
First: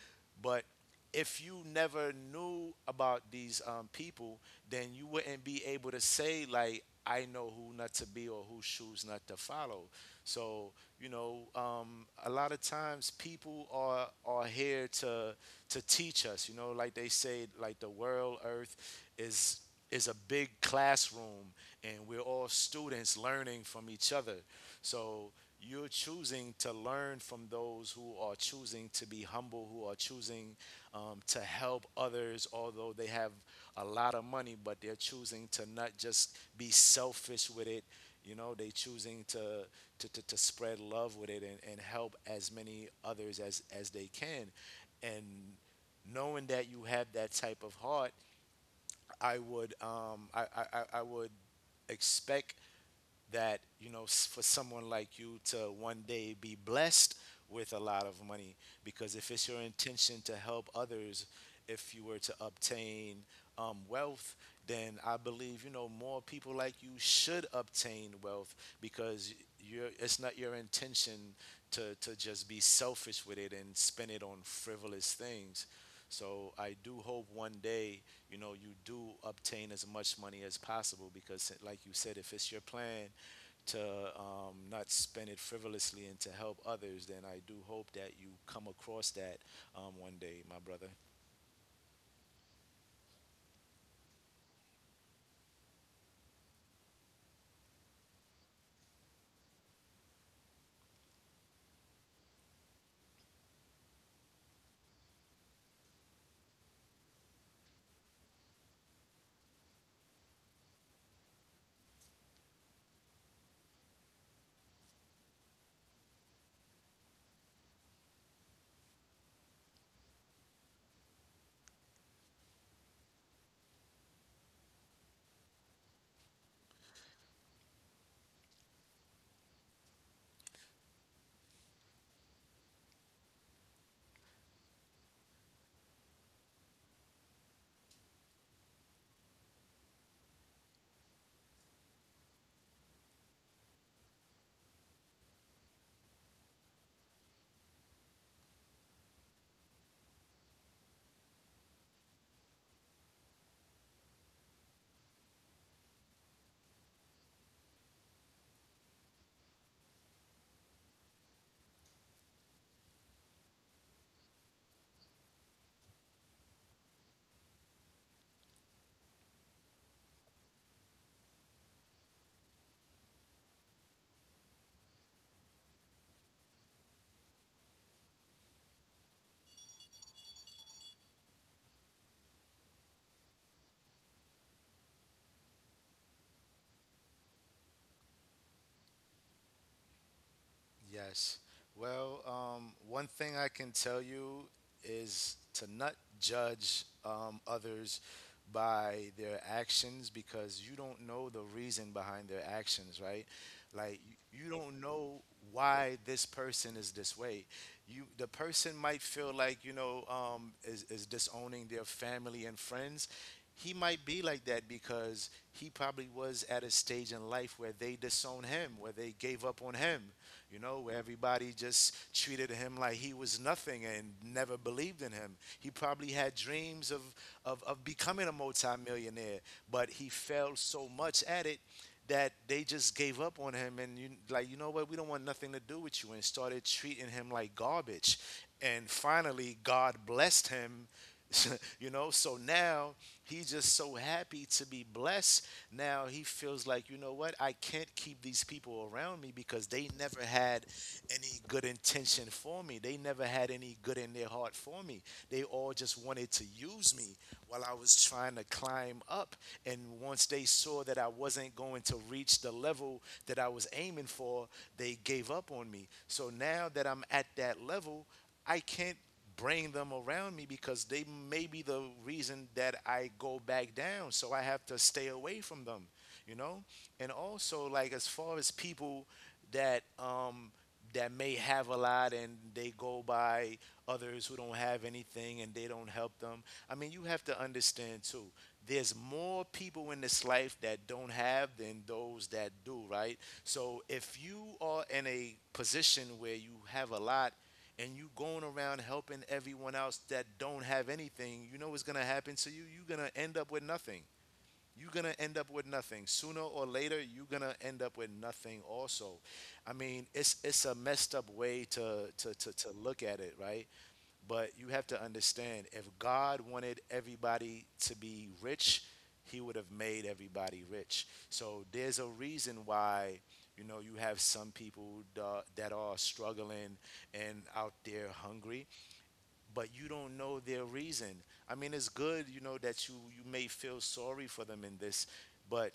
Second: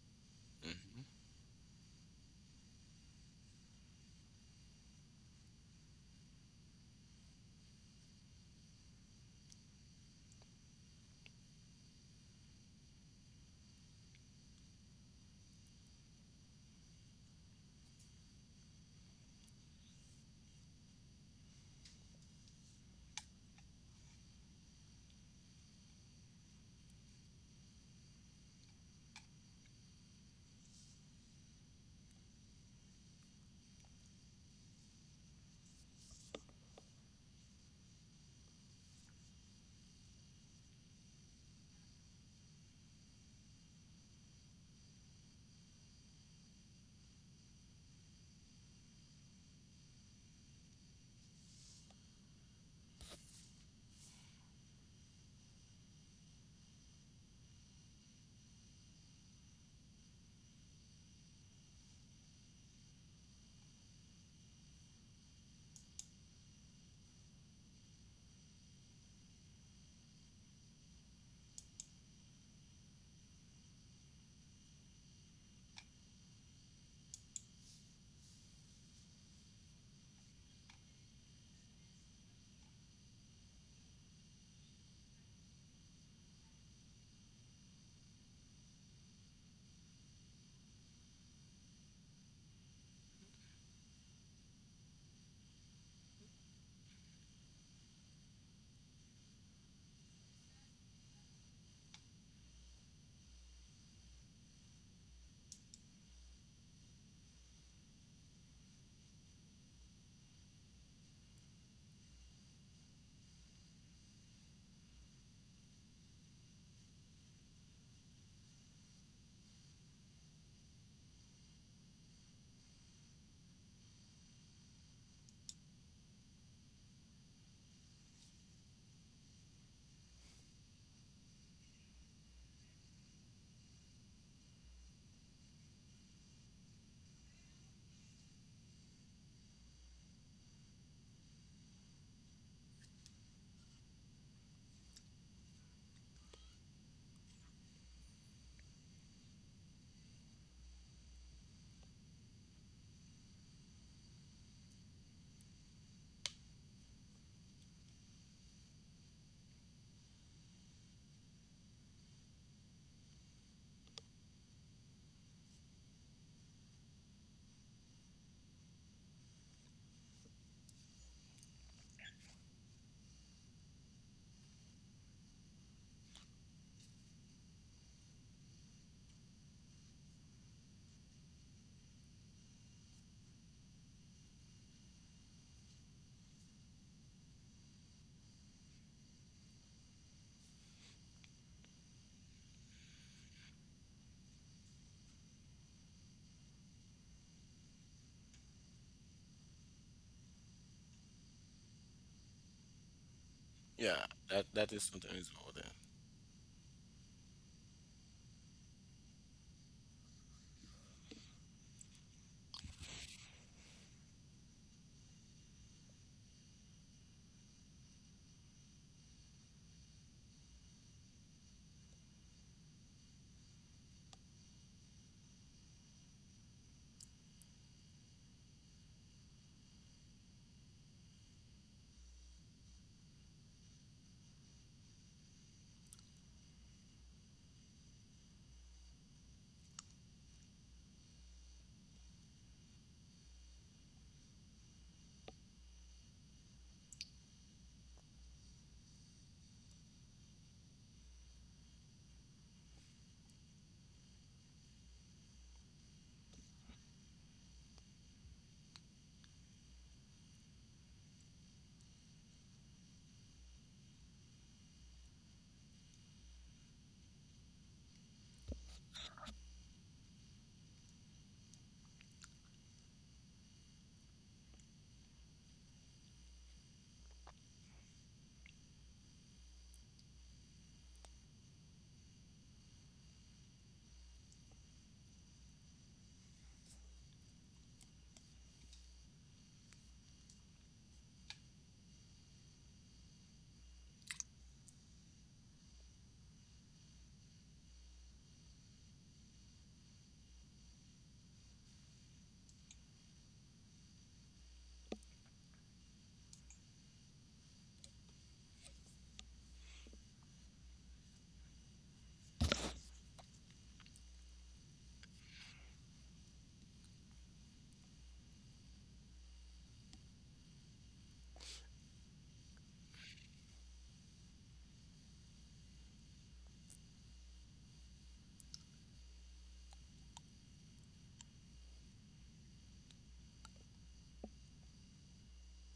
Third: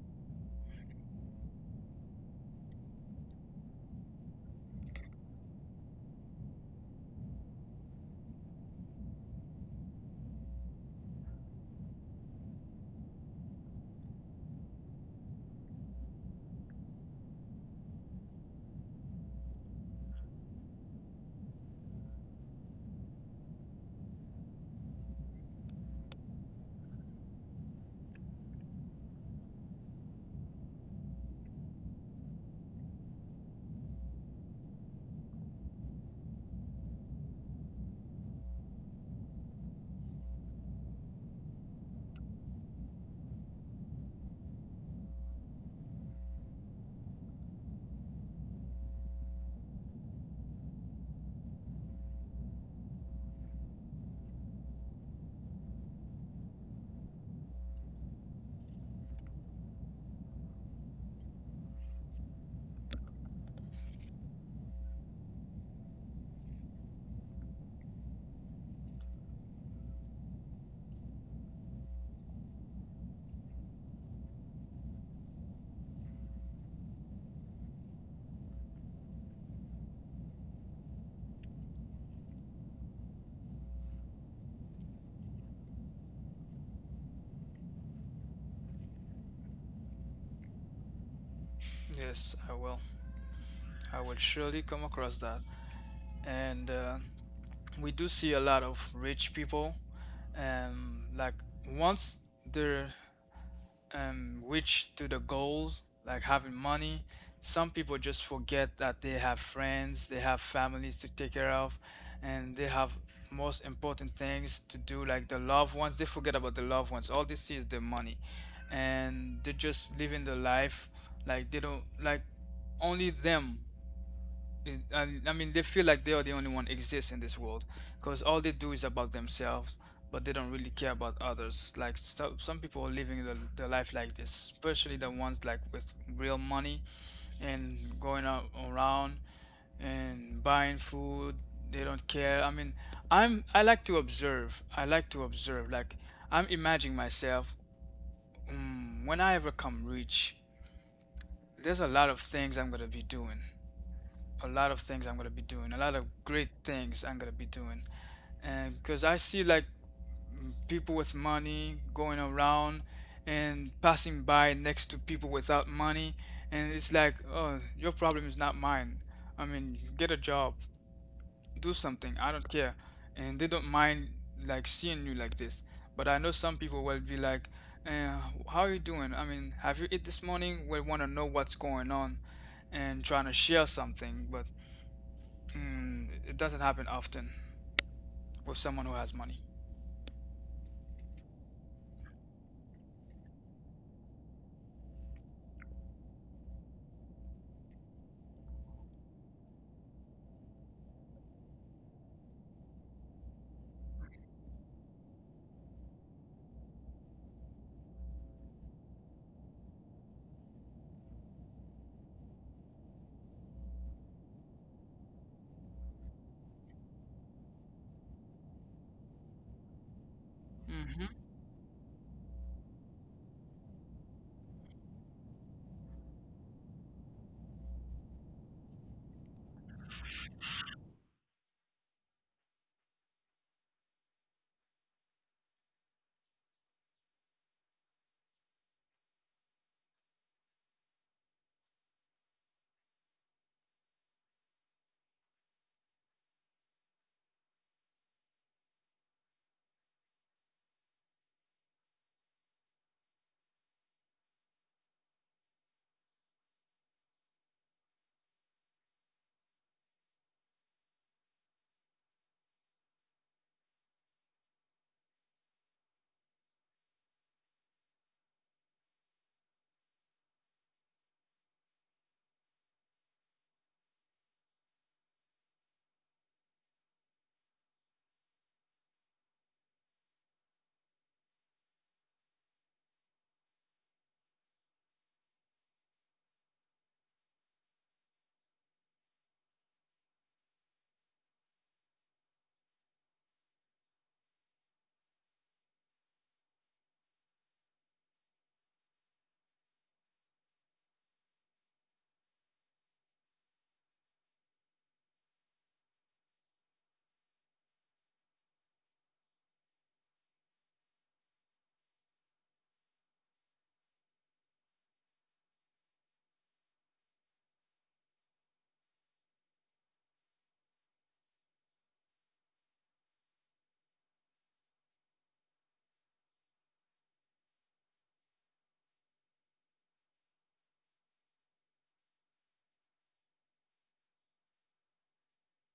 Speaker 1: But
Speaker 3: hmm
Speaker 1: if you never knew about these people, then you wouldn't be able to say like, I know who not to be or whose shoes not to follow. So you know, a lot of times people are here to teach us. You know, like they say, like the world, earth is is a big classroom and we're all students learning from each other. So you're choosing to learn from those who are choosing to be humble, who are choosing to help others, although they have a lot of money, but they're choosing to not just be selfish with it. You know, they choosing to spread love with it and help as many others as they can. And knowing that you have that type of heart, I would I would expect that you know for someone like you to one day be blessed with a lot of money, because if it's your intention to help others, if you were to obtain wealth, then I believe, you know, more people like you should obtain wealth because you're, it's not your intention to just be selfish with it and spend it on frivolous things. So I do hope one day, you know, you do obtain as much money as possible because, like you said, if it's your plan to not spend it frivolously and to help others, then I do hope that you come across that one day, my brother.
Speaker 2: yes, I will surely come across that. And we do see a lot of rich people. And like, once they're, rich to the goal, like having money, some people just forget that they have friends, they have families to take care of, and they have most important things to do, like the loved ones. They forget about the loved ones. All they see is the money, and they're just living the life, like they don't like only them and I mean, they feel like they are the only one exists in this world, because all they do is about themselves, but they don't really care about others. Like, so, some people are living the life like this, especially the ones like with real money, and going out around and buying food. They don't care. I mean, I like to observe. I like to observe. Like, I'm imagining myself, when I ever come rich. There's a lot of things I'm gonna be doing, a lot of things I'm gonna be doing, a lot of great things I'm gonna be doing. And because I see like people with money going around and passing by next to people without money, and it's like, oh, your problem is not mine. I mean, get a job, do something, I don't care. And they don't mind like seeing you like this. But I know some people will be like, eh, how are you doing? I mean, have you eat this morning? Will want to know what's going on and trying to share something. But it doesn't happen often with someone who has money.
Speaker 1: Yes. Well, one thing I can tell you is to not judge others by their actions because you don't know the reason behind their actions, right? Like
Speaker 3: Yeah,
Speaker 1: you
Speaker 3: that
Speaker 1: you
Speaker 3: that
Speaker 1: don't
Speaker 3: is something
Speaker 1: know
Speaker 3: is important.
Speaker 1: why this person is this way. You, the person might feel like, you know, is disowning their family and friends, he might be like that because he probably was at a stage in life where they disowned him, where they gave up on him, you know, where
Speaker 2: Hmm.
Speaker 1: everybody just treated him like he was nothing and never believed in him. He probably had dreams of, of becoming a multimillionaire, but he failed so much at it that they just gave up on him, and you like, you know what, we don't want nothing to do with you, and started treating him like garbage. And finally God blessed him. You know, so now he's just so happy to be blessed. Now he feels like, you know what? I can't keep these people around me because they never had any good intention for me. They never had any good in their heart for me. They all just wanted to use me while I was trying to climb up. And once they saw that I wasn't going to reach the level that I was aiming for, they gave up on me. So now that I'm at that level, I can't bring them around me because they may be the reason that I go back down. So I have to stay away from them, you know? And also, like, as far as people that, that may have a lot and they go by others who don't have anything and they don't help them. I mean, you have to understand too. There's more people in this life that don't have than those that do, right? So if you are in a position where you have a lot and you going around helping everyone else that don't have anything, you know what's gonna happen to you? You're gonna end up with nothing. You're gonna end up with nothing. Sooner or later, you're gonna end up with nothing also. I mean, it's a messed up way to look at it, right? But you have to understand, if God wanted everybody to be rich, he would have made everybody rich. So there's a reason why, you know, you have some people that are struggling and out there hungry, but you don't know their reason. I mean, it's good, you know, that you may feel sorry for them in this, but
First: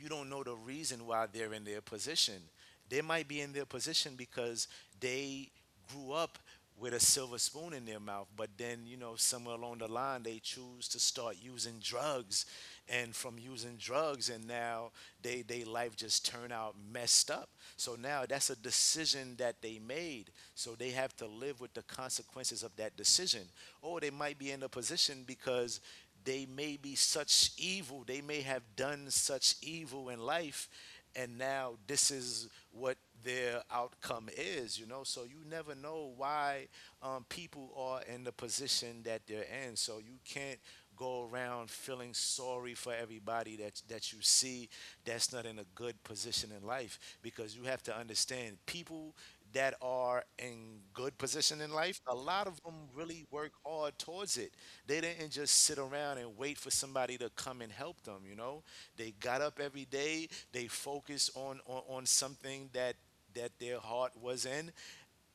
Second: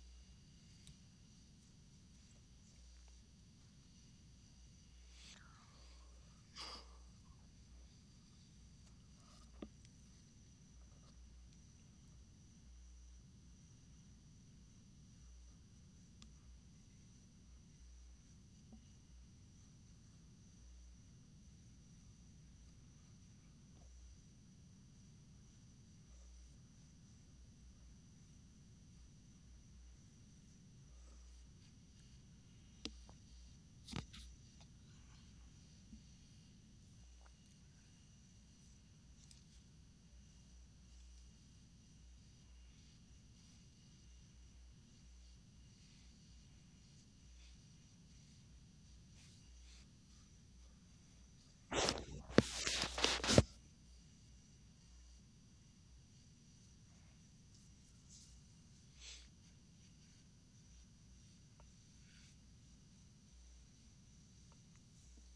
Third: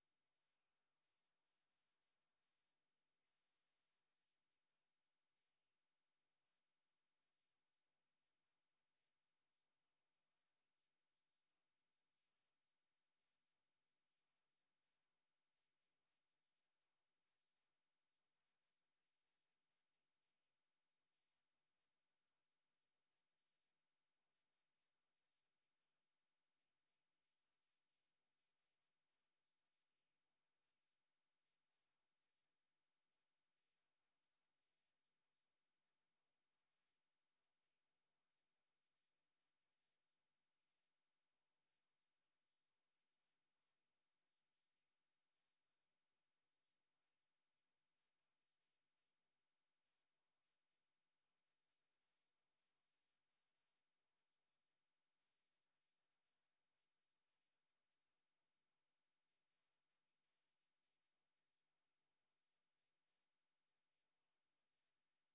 Speaker 1: you don't know the reason why they're in their position. They might be in their position because they grew up with a silver spoon in their mouth, but then, you know, somewhere along the line, they choose to start using drugs. And from using drugs, and now they life just turn out messed up. So now that's a decision that they made. So they have to live with the consequences of that decision. Or they might be in a position because they may be such evil, they may have done such evil in life, and now this is what their outcome is, you know. So you never know why people are in the position that they're in. So you can't go around feeling sorry for everybody that you see that's not in a good position in life, because you have to understand, people that are in good position in life, a lot of them really work hard towards it. They didn't just sit around and wait for somebody to come and help them, you know? They got up every day, they focused on on something that that their heart was in,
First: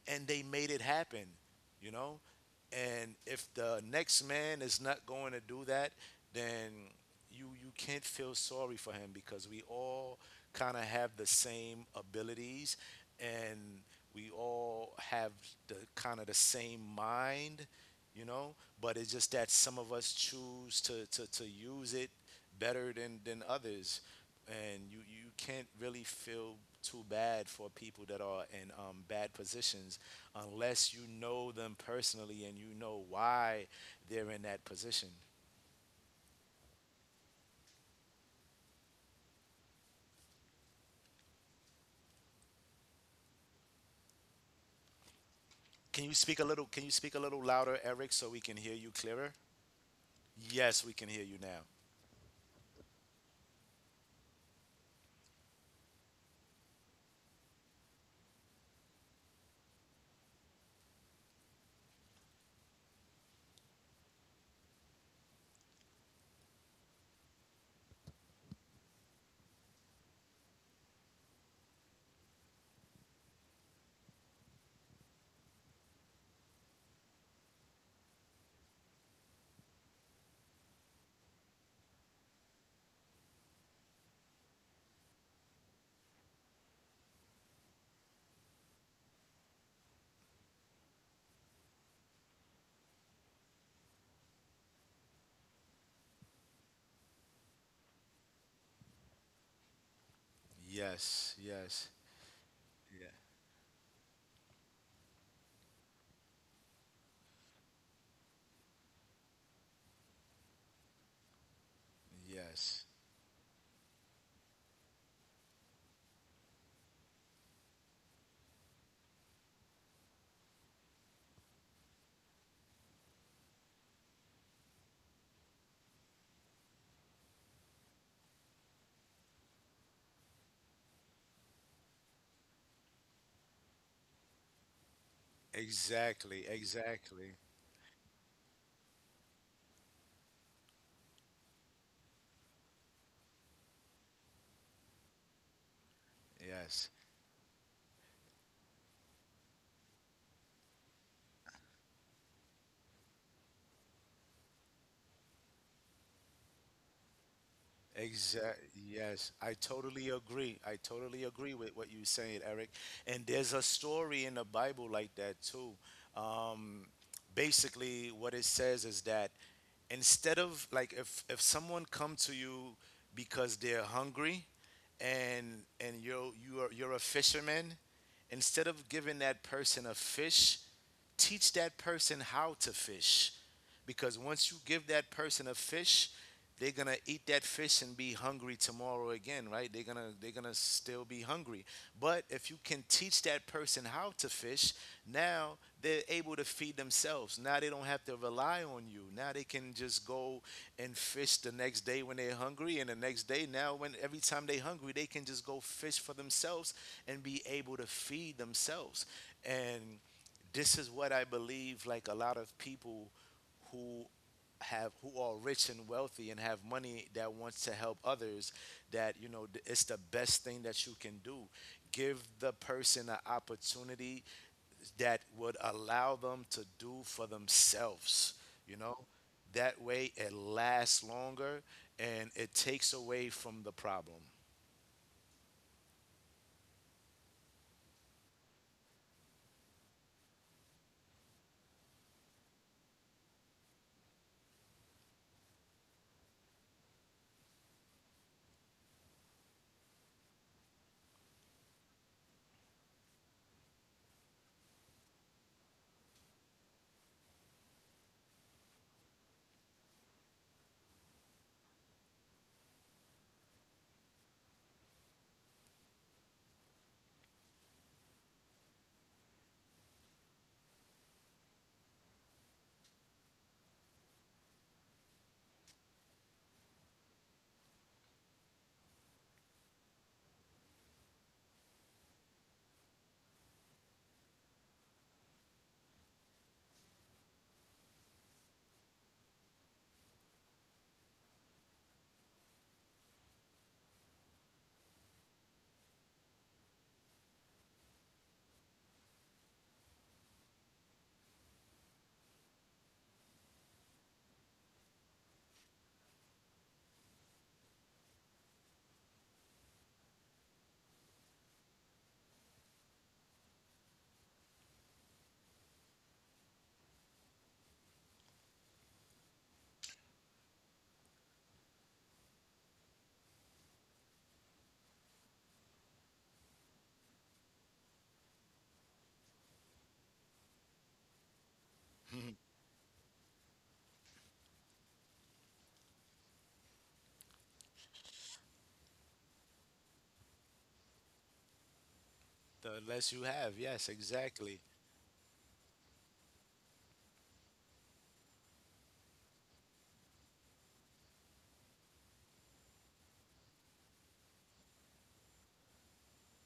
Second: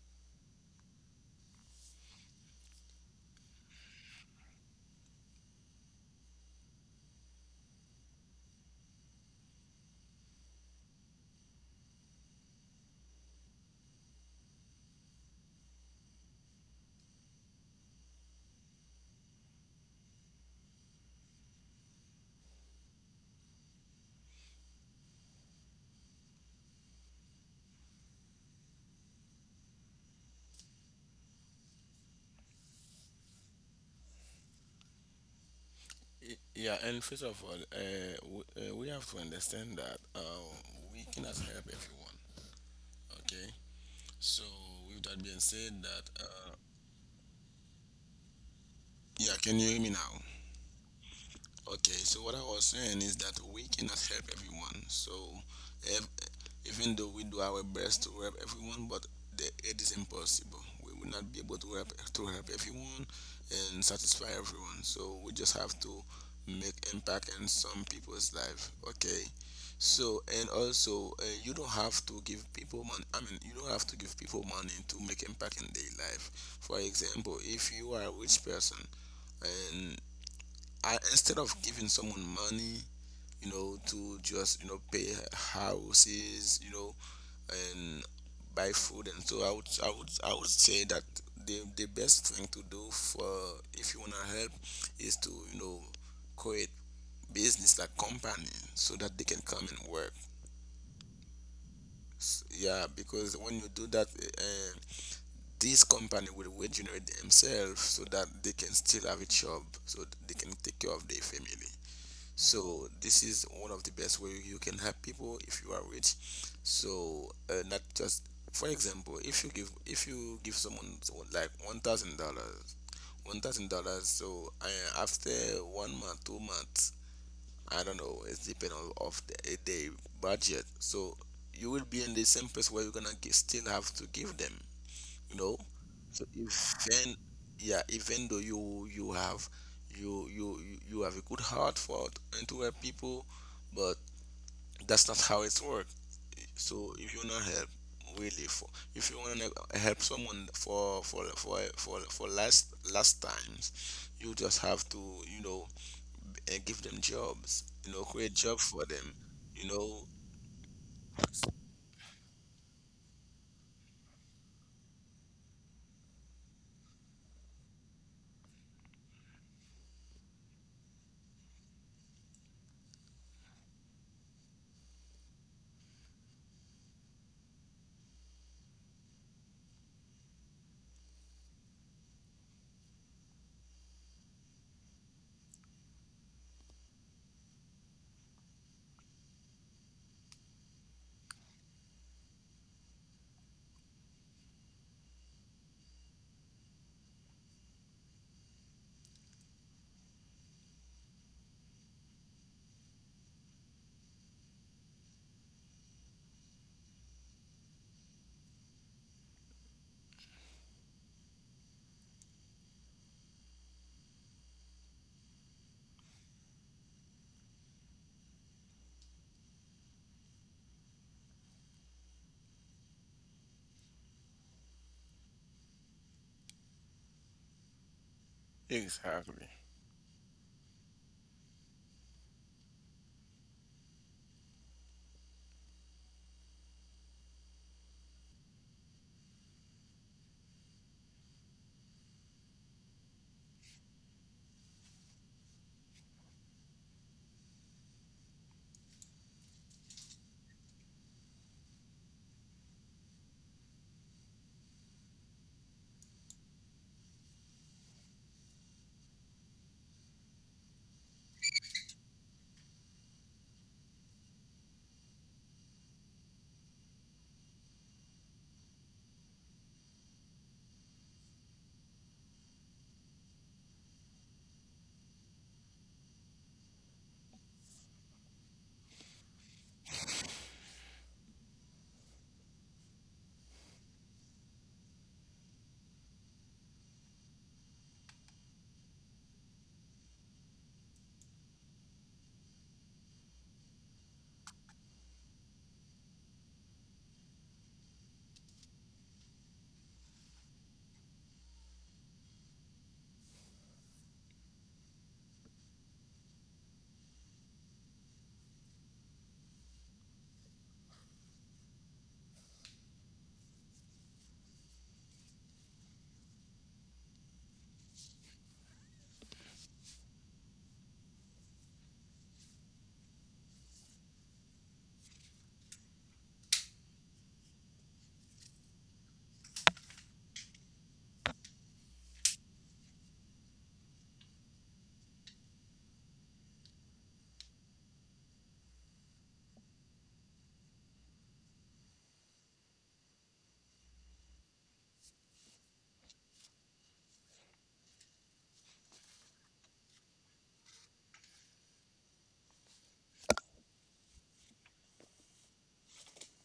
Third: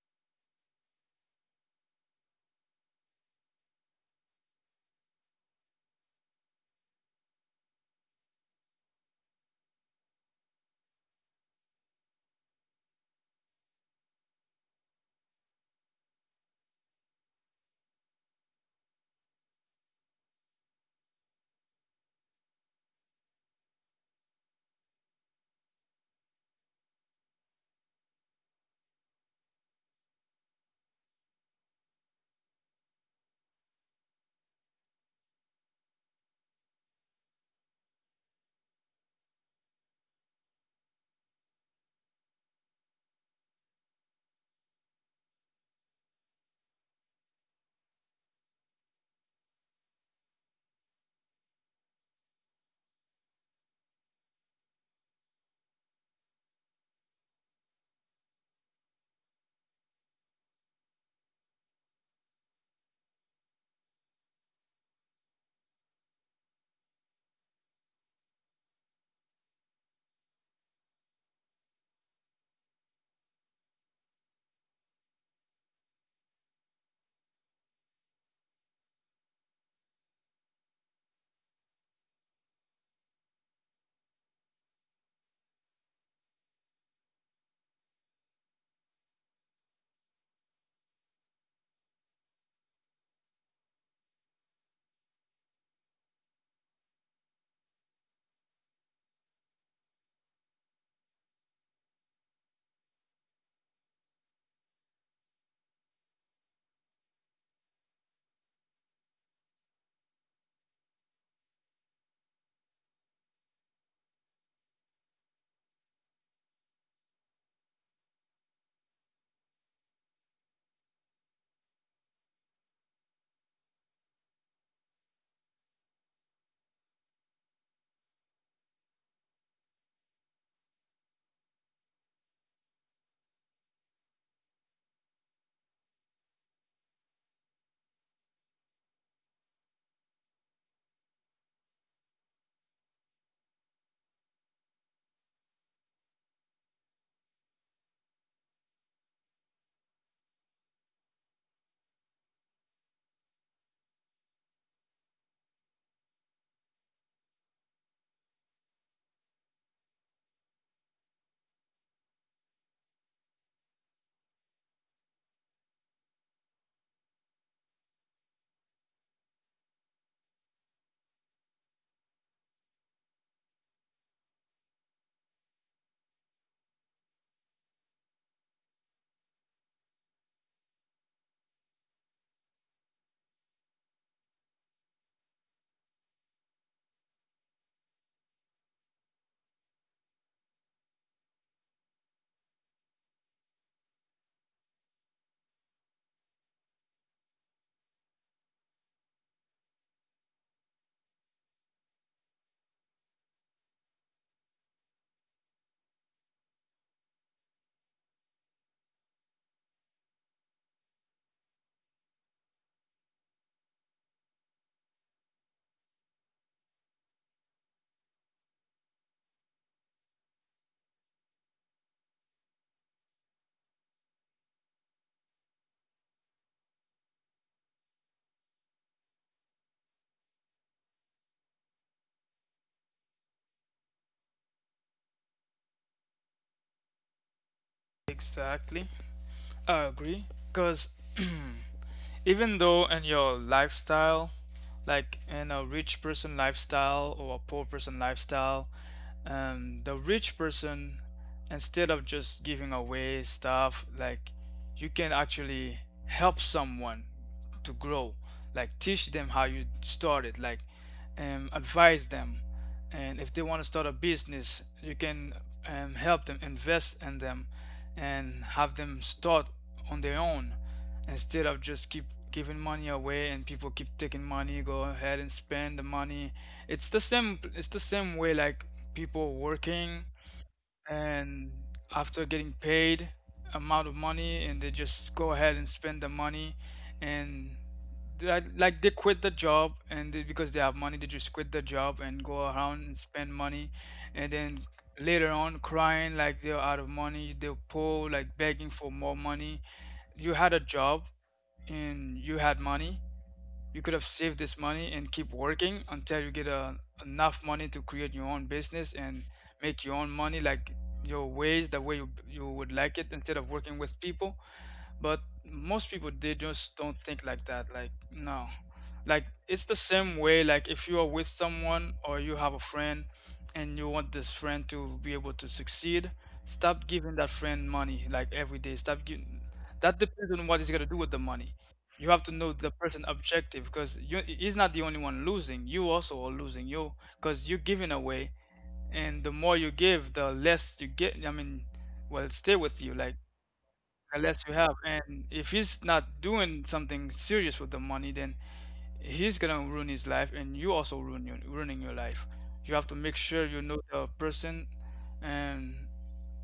Speaker 1: and they made it happen, you know? And if the next man is not going to do that, then you can't feel sorry for him because we all kind of have the same abilities, and we all have the kind of the same mind, you know, but it's just that some of us choose to use it better than others, and you can't really feel too bad for people that are in bad positions unless you know them personally and you know why they're in that position.
Speaker 3: And first of all, we have to understand that we cannot help everyone. Okay, so with that being said,
Speaker 1: Can
Speaker 3: that
Speaker 1: you speak a little? Can you speak a little louder, Eric, so we can hear you
Speaker 3: yeah,
Speaker 1: clearer?
Speaker 3: can you hear me now?
Speaker 1: Yes, we can hear you now.
Speaker 3: Okay, so what I was saying is that we cannot help everyone. So, ev- even though we do our best to help everyone, but it is impossible. We will not be able to help everyone and satisfy everyone. So we just have to make impact in some people's life. Okay. So and also, you don't have to give people money. I mean, you don't have to give people money to make impact in their life. For example, if you are a rich person, I instead of giving someone money, you know, to just you know pay houses, you know, and buy food, and so I would say that the best thing to do for if you wanna help is to you know create business like company so that they can come and work.
Speaker 1: Yes, yes.
Speaker 3: Yeah,
Speaker 1: Yeah.
Speaker 3: because when you do that, uh, this company will regenerate themselves so that they can still have a job, so they can take care of their family. So
Speaker 1: Yes.
Speaker 3: this is one of the best way you can help people if you are rich. So not just for example, if you give someone like $1,000, $1,000. So after 1 month, 2 months, I don't know. It's depend on of the budget. So you will be in the same place where you're gonna g still have to give them, you know. So
Speaker 1: Exactly,
Speaker 3: even,
Speaker 1: exactly.
Speaker 3: yeah, even though you have you have a good heart for and to help people, but that's not how it's work.
Speaker 1: Yes.
Speaker 3: So if you want to help, really, for if you want to help someone for last last times, you just have to you know give them jobs, you know, create jobs
Speaker 1: Exactly.
Speaker 3: for them,
Speaker 1: Yes, I
Speaker 3: you know,
Speaker 1: totally agree. I totally agree with what you're saying, Eric. And there's a story in the Bible like that too. Um, Basically, what it says is that, instead of, like, if someone come to you because they're hungry, and you're a fisherman, instead of giving that person a fish, teach that person how to fish, because once you give that person a fish, they're gonna eat that fish and be hungry tomorrow again, right? They're gonna still be hungry. But if you can teach that person how to fish, now they're able to feed themselves, now they don't have to rely on you, now they can just go and fish the next day when they're hungry, and the next day, now, when every time they're hungry, they can just go fish for themselves and be able to feed themselves. And this is what I believe, like, a lot of people who who are rich and wealthy and have money that wants to help others, that you know th- it's the best thing that you can do: give the person an opportunity that would allow them to do for themselves, you know,
Speaker 3: exactly.
Speaker 1: that way it lasts longer and it takes away from the problem.
Speaker 2: Exactly. I agree. Because even though in your lifestyle, like in a rich person lifestyle or a poor person lifestyle, the rich person, instead of just giving away stuff, like you can actually help someone to grow, like teach them how you started, like, advise them, and if they want to start a business, you can, help them invest in them and have them start on their own, instead of just keep giving money away and people keep taking money, go ahead and spend the money. It's the same way, like people working and after getting paid amount of money, and they just go ahead and spend the money. And like they quit the job, and they, because they have money, they just quit the job and go around and spend money. And then later on crying, like they're out of money, they're poor, like begging for more money. You had a job and you had money, you could have saved this money and keep working until you get, enough money to create your own business and make your own money like your ways, the way you would like it, instead of working with people. But most people, they just don't think like that, like no. Like, it's the same way, like, if you are with someone or you have a friend and you want this friend to be able to succeed, stop giving that friend money, like every day, stop giving. That depends on what he's going to do with the money. You have to know the person objective, because you he's not the only one losing, you also are losing, you, because you're giving away, and the more you give the less you get. I mean, well, stay
Speaker 1: The
Speaker 2: with you
Speaker 1: less
Speaker 2: like,
Speaker 1: you have, yes,
Speaker 2: the less you
Speaker 1: exactly.
Speaker 2: have. And if he's not doing something serious with the money, then he's gonna ruin his life, and you also ruining your life. You have to make sure you know the person and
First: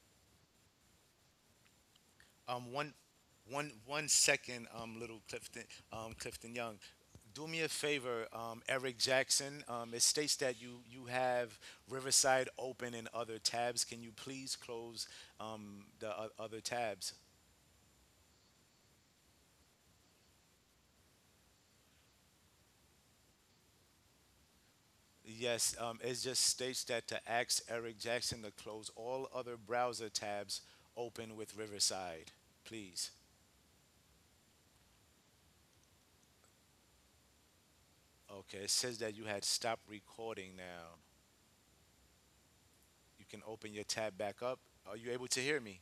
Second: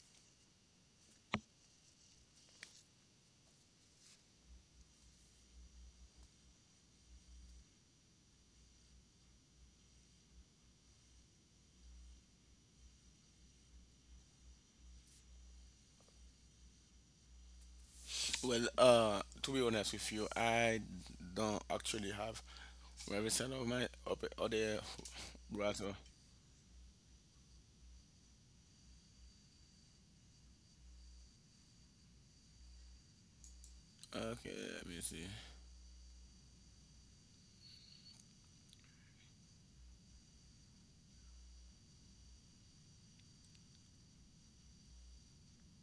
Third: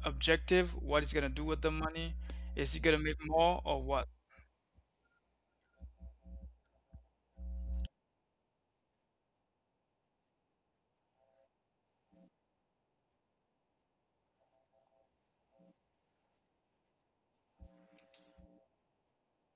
Speaker 2: objective, what he's gonna do with the money.
Speaker 1: Um,
Speaker 2: Is he
Speaker 1: one,
Speaker 2: gonna make more or
Speaker 1: one
Speaker 2: what?
Speaker 1: second, little Clifton, Clifton Young. Do me a favor, Eric Jackson. It states that you have Riverside open in other tabs. Can you please close the other tabs?
Speaker 3: Well, to be honest with you, I don't actually have revision of my up other
Speaker 1: Yes,
Speaker 3: browser.
Speaker 1: it just states that to ask Eric Jackson to close all other browser tabs open with Riverside, please.
Speaker 3: Okay, let me see.
Speaker 1: Okay, it says that you had stopped recording now. You can open your tab back up. Are you able to hear me?